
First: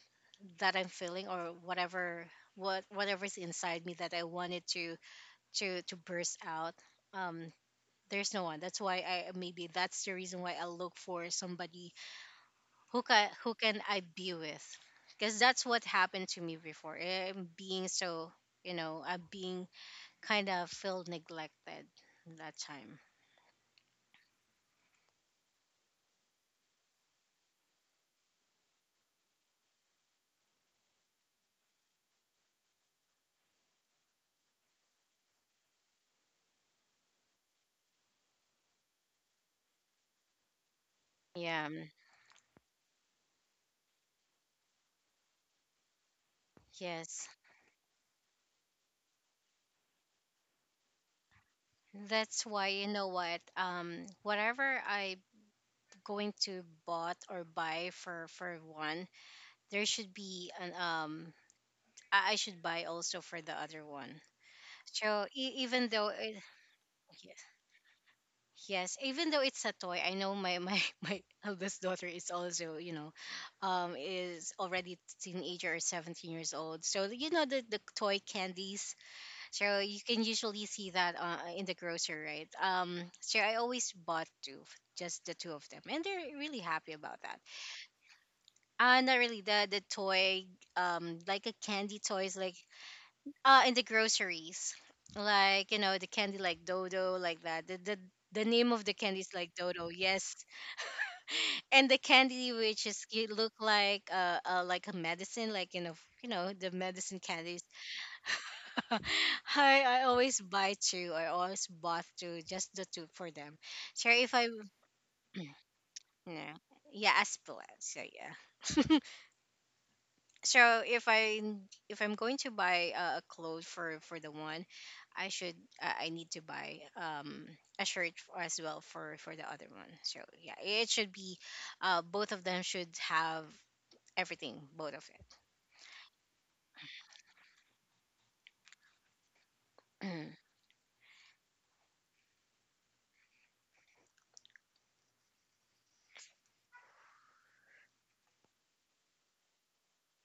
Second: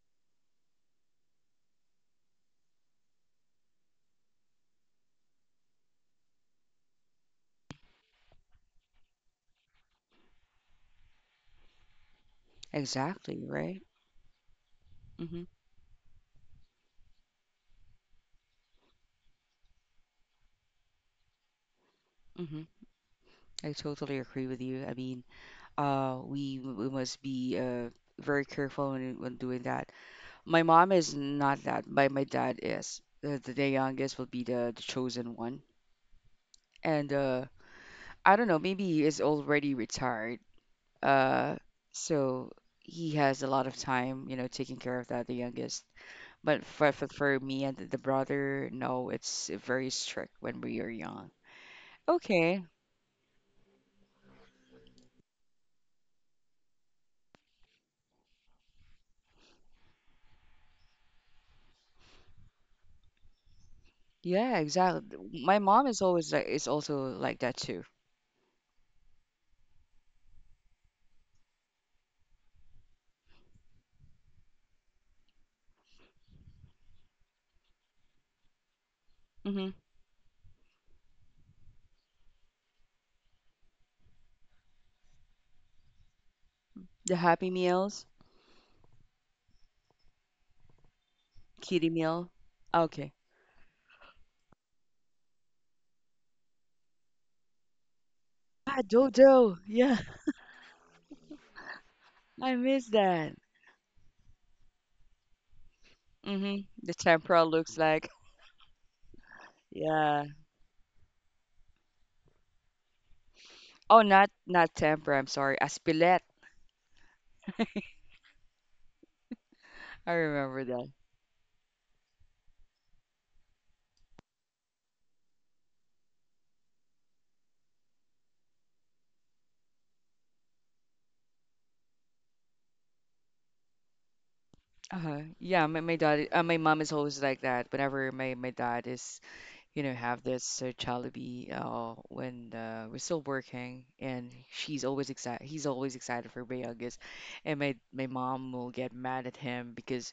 S2: that I'm feeling, or whatever whatever's inside me that I wanted to to burst out. Um, there's no one. That's why I maybe that's the reason why I look for somebody who can,
S1: Exactly,
S2: who can
S1: right?
S2: I be with? Because
S1: Mm-hmm.
S2: that's what happened to me before. I'm being so, you know, I'm being kind of feel neglected that
S1: Mm-hmm.
S2: time.
S1: I totally agree with you. I mean, we must be very careful when doing that. My mom is not that. My dad is. The youngest will be the chosen one, and I don't know. Maybe he is already retired. Uh,
S2: Yeah. Mm,
S1: so he has a lot of time, you know, taking care of that, the youngest. But
S2: yes.
S1: for me and the brother, no, it's very strict when we are young.
S2: That's why,
S1: Okay.
S2: you know what, whatever I going to bought or buy for one, there should be an I should buy also for the other one.
S1: Yeah,
S2: So
S1: exactly. My
S2: even
S1: mom
S2: though
S1: is
S2: it,
S1: always like is also like that too.
S2: yes, even though it's a toy, I know my (laughs) my eldest daughter is also is already teenager or 17 years old. So you know the toy candies. So
S1: Hmm.
S2: you can usually see that in the grocery, right? So I always bought two, just the two of them, and they're really happy about
S1: The
S2: that.
S1: Happy Meals,
S2: Not really the toy, like a candy
S1: Kitty
S2: toys,
S1: meal.
S2: like
S1: Okay.
S2: in the groceries, like, you know, the candy like dodo, like that the name of the
S1: Ah,
S2: candy is like
S1: Dodo.
S2: dodo,
S1: Yeah,
S2: yes. (laughs) And the candy
S1: (laughs) I
S2: which
S1: miss
S2: is it
S1: that.
S2: look like a medicine, like, you know, you know, the
S1: Hmm. The
S2: medicine
S1: tempura
S2: candies.
S1: looks like.
S2: (laughs) I, I
S1: Yeah.
S2: always buy two, I always bought two, just the two for them. So
S1: Oh,
S2: if
S1: not
S2: I
S1: not tempura. I'm sorry. Aspilette.
S2: yeah, yeah, aspillas. So yeah. (laughs)
S1: I remember.
S2: So if I, if I'm going to buy a clothes for the one, I should, I need to buy a shirt as well for the other one. So yeah, it should be, both of them should have everything, both of it.
S1: Uh-huh. Yeah, my dad, my mom is always like that. Whenever my dad is, you
S2: (clears throat)
S1: know, have
S2: Mm.
S1: this Jollibee, when we're still working, and she's always excited. He's always excited for my and my mom will get mad at him because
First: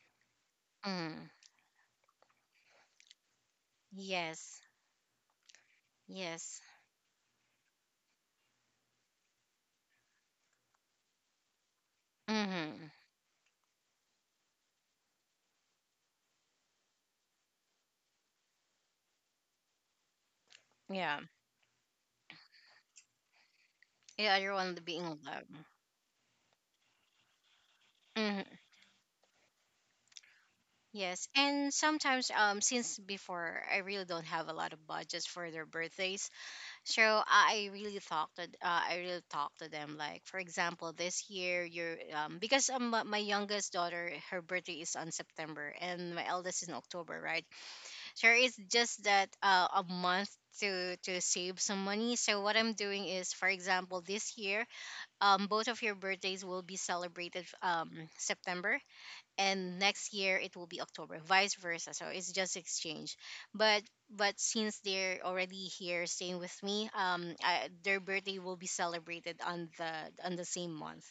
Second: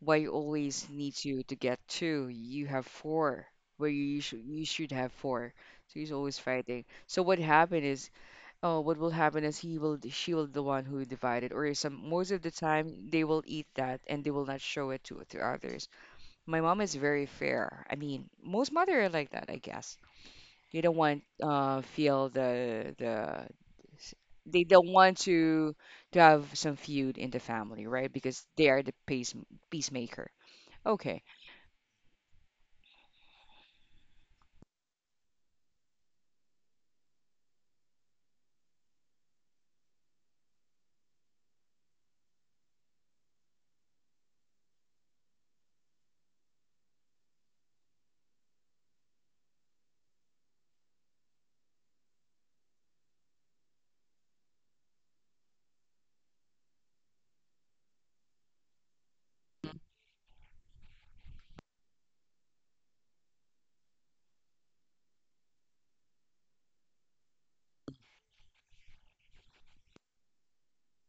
S1: why you always need
S2: Mm.
S1: to get two? You have four, where
S2: Yes,
S1: you should have four. So he's always
S2: yes.
S1: fighting. So what happened is, oh, what will happen is he will, she will the one who divided, or some most of the
S2: Hmm.
S1: time they will eat that and they will not show it to others. My mom is very fair. I mean, most mother are like that, I guess. They don't
S2: Yeah,
S1: want feel the,
S2: yeah. You're
S1: they
S2: one
S1: don't
S2: being
S1: want
S2: loved.
S1: to have some feud in the family, right? Because
S2: Mm-hmm.
S1: they are the peacemaker. Okay.
S2: Yes, and sometimes since before I really don't have a lot of budgets for their birthdays, so I really talk to them. Like, for example, this year you're because, my my youngest daughter, her birthday is on September, and my eldest is in October, right? So it's just that a month to save some money. So what I'm doing is, for example, this year, both of your birthdays will be celebrated September, and next year it will be October, vice versa. So it's just exchange. But but since they're already here staying with me, I, their birthday will be celebrated on the same month,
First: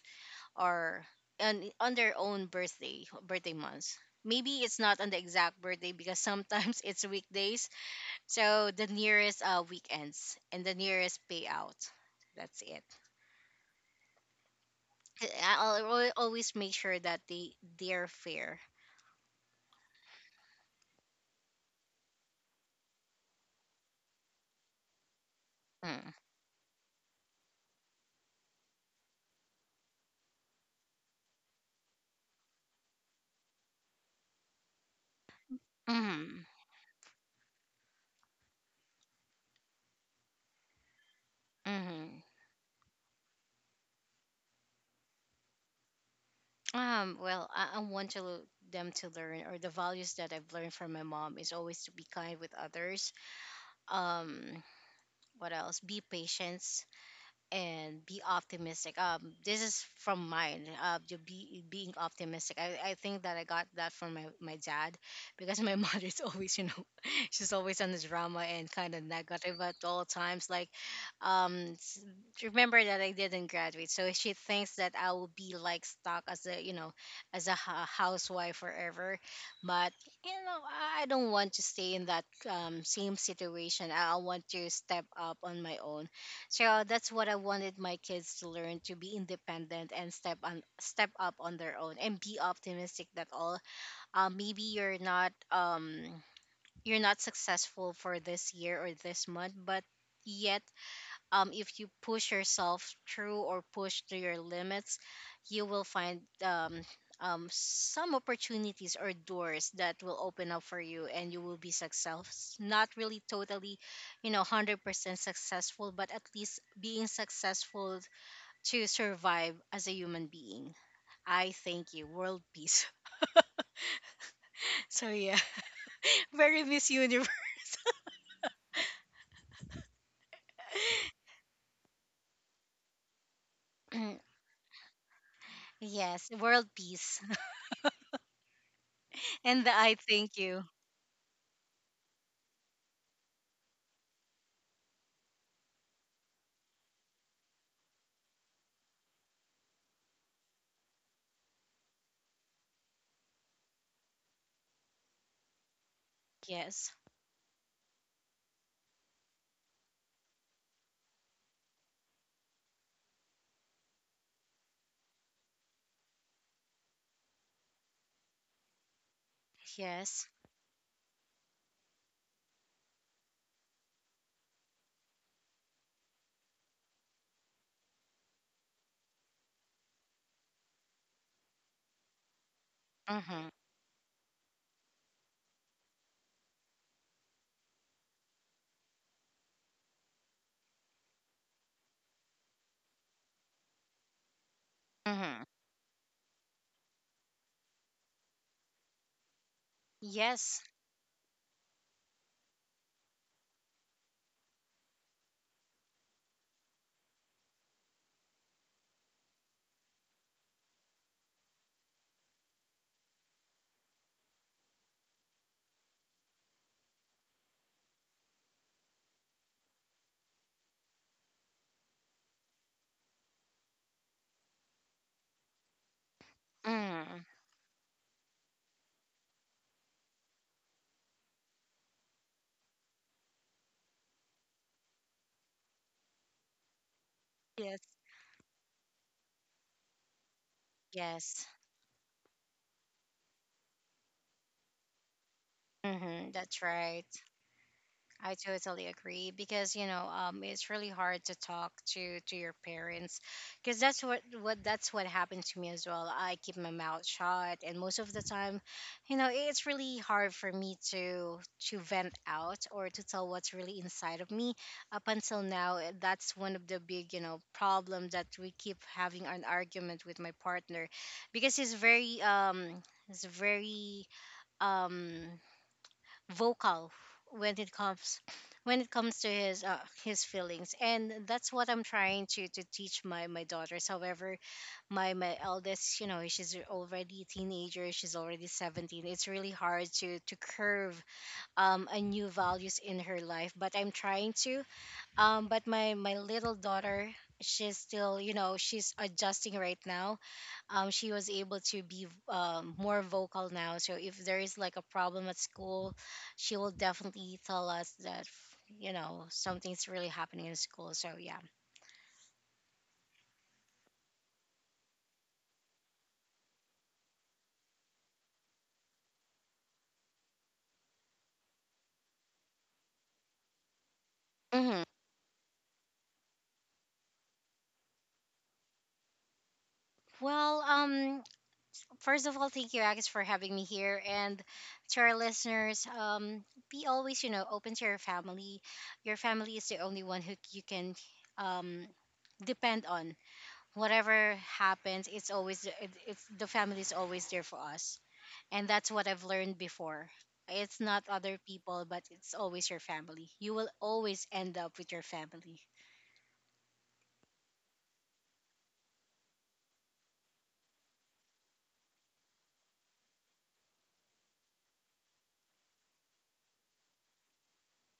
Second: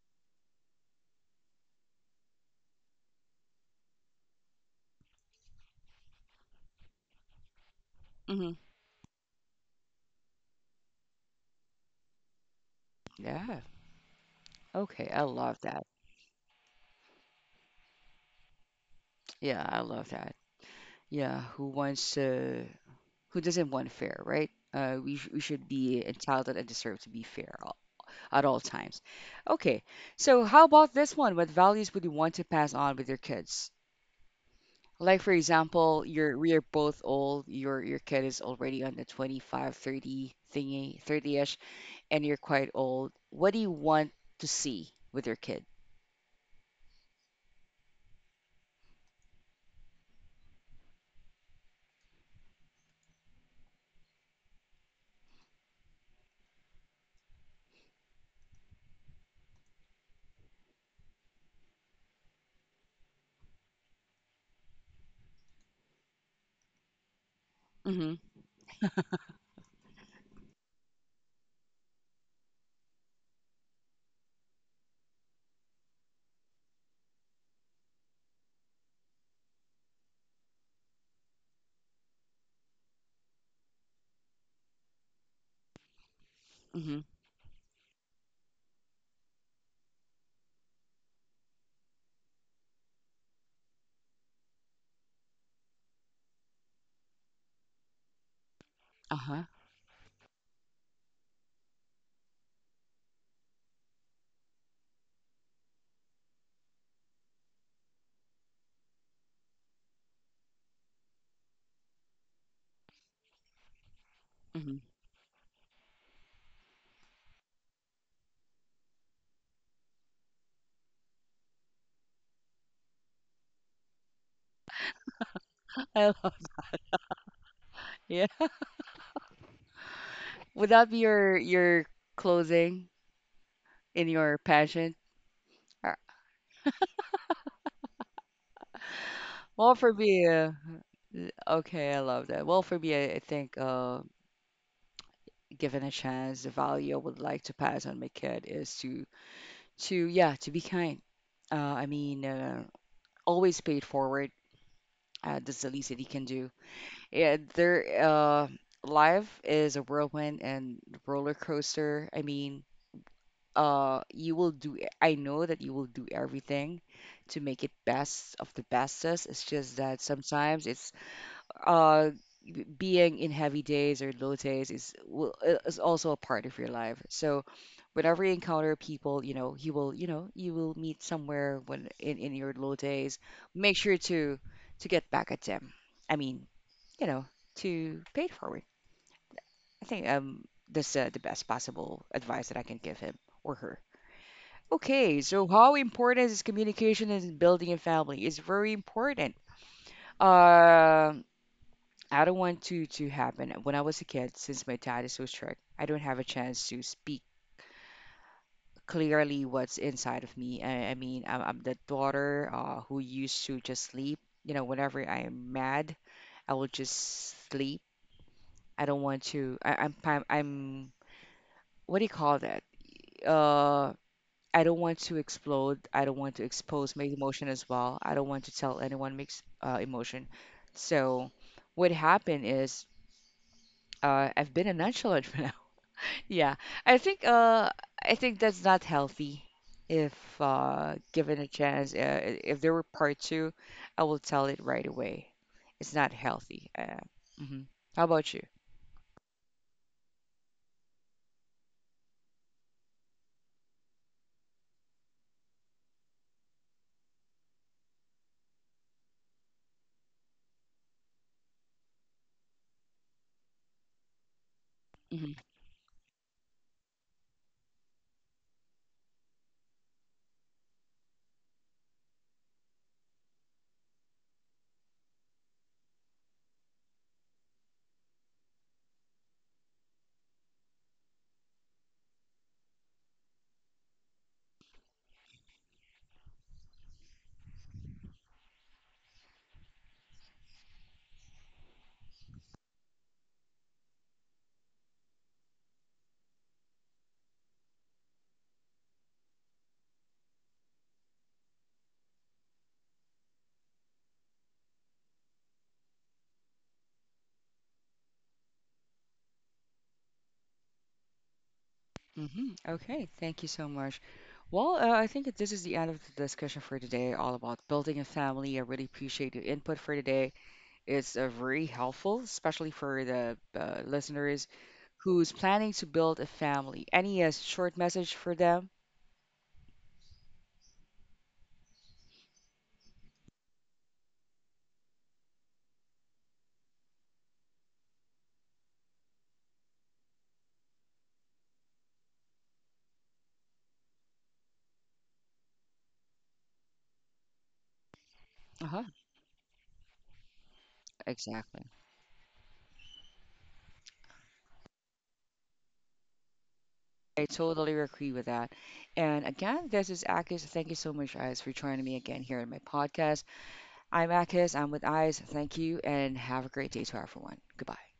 S2: or on their own birthday months. Maybe it's not on the exact birthday because sometimes (laughs) it's weekdays.
S1: Mm-hmm.
S2: So the nearest weekends and the nearest payout. That's it.
S1: Yeah. Okay. I love that.
S2: Always make sure that they're fair.
S1: Yeah, I love that. Yeah. Who wants to? Who doesn't want fair, right? We should be
S2: Mm.
S1: entitled and deserve to be fair at all times. Okay, so how about this one? What values would you want to pass on with your kids? Like for example, you're
S2: Mm-hmm.
S1: we are both old. Your kid is already on the 25, 30 thingy, 30-ish,
S2: Mm-hmm.
S1: and you're quite old. What do you want to see with your kid?
S2: Well, I want to them to learn, or the values that I've learned from my mom is always to be kind with others. Um, what else? Be patient and be optimistic. This is from mine. To be being optimistic. I think that I got that from my dad, because my (laughs) mother is always, you know, (laughs) she's always
S1: Mm-hmm.
S2: on the drama and kind of negative at all times. Like, um, s- remember that I didn't graduate, so she thinks that I will be like stuck as a, you know, as a housewife forever. But, you know, I don't want to stay in that, same situation. I want to step up on my own. So
S1: Mm-hmm.
S2: that's what I wanted my kids to learn: to be independent and step up on their own and be optimistic that all, maybe you're not you're not successful for this year or this
S1: Uh-huh.
S2: month, but yet, if you push yourself through or push to your limits, you will find, some opportunities or doors that will open up for you, and you will be successful. Not really totally, you know,
S1: Mm-hmm.
S2: 100% successful, but at least being successful to survive as a human being. I thank you. World peace. (laughs) So, yeah,
S1: (laughs) I love,
S2: (laughs) very Miss Universe.
S1: yeah. (laughs) Would that be your clothing in
S2: (laughs) (clears throat)
S1: your passion? Uh,
S2: Yes, world peace. (laughs) And
S1: Well,
S2: the
S1: for
S2: I
S1: me,
S2: thank you.
S1: Okay, I love that. Well, for me, I think given a chance, the value I would like to pass on my kid is to yeah to be kind. I mean, always pay it forward. That's the least that he can do.
S2: Yes,
S1: Yeah, their life is a whirlwind and roller coaster. I mean, you will do. I know that you will do everything to make it best of the bestest. It's just that
S2: yes.
S1: sometimes it's uh being in heavy days or low days is also a part of your life. So whenever you encounter people, you know, you know, you will meet somewhere when in your low days,
S2: Mm-hmm.
S1: make sure to get back at them. I mean, you know, to pay it forward. I think that's the best possible advice that I can give him or her. Okay,
S2: Mm-hmm.
S1: so how important is communication in building a family? It's very important.
S2: Yes.
S1: Um I don't want to happen. When I was a kid, since my dad is so strict, I don't have a chance to speak clearly what's inside of me. I mean, I'm the daughter who used to just sleep. You know, whenever I am mad, I will just sleep. I don't want to. I, I'm what do you call that? Uh, I don't want to explode. I don't want to expose my
S2: Mm.
S1: emotion as well. I don't want to tell anyone mixed emotion. So what happened is I've been a nonchalant (laughs) when I, yeah, I think uh
S2: Yes.
S1: I think that's not healthy. If given
S2: Yes.
S1: a chance, if there were part two, I will tell it right away. It's not
S2: Hmm.
S1: healthy.
S2: That's right.
S1: Hmm. How about
S2: I
S1: you?
S2: totally agree, because, you know, it's really hard to talk to your parents, because that's what that's what happened to me as well. I keep my mouth shut, and most of the time, you know, it's really hard for me to vent out or to tell what's really inside of me. Up until
S1: Hmm.
S2: now, eh, that's one of the big, you know, problem that we keep having an argument with my partner, because he's very he's very, um vocal when it comes when it comes to his, his feelings. And that's what I'm trying to teach my daughters. However, my eldest, you know, she's already a teenager, she's already 17. It's really hard to curve a new values in her life, but I'm trying to. But my little daughter, she's still, you know, she's adjusting right now. She was able to be, more vocal now. So if there is like a problem at school, she will definitely tell us that, you know, something's really happening in school. So yeah.
S1: Hmm. Okay, thank you so much. Well, I think that this is the end of the discussion for today, all about building a family. I really appreciate your input for today. It's very helpful, especially for the listeners
S2: Hmm.
S1: who's planning to build a family. Any short message for them?
S2: Well, first of all, thank you, Agnes, for having me here, and to our listeners, be always, you know, open to your family. Your family is the only one who you can, um, depend on. Whatever happens, it's always it's the family is always there for us. And
S1: Uh-huh.
S2: that's what I've learned before. It's not other
S1: Exactly.
S2: people, but it's always your family. You will always end up with your family.
S1: I totally agree with that. And again, this is Akis. Thank you so much, Eyes, for joining me again here in my podcast. I'm Akis. I'm with Eyes. Thank you, and have a great day to everyone. Goodbye.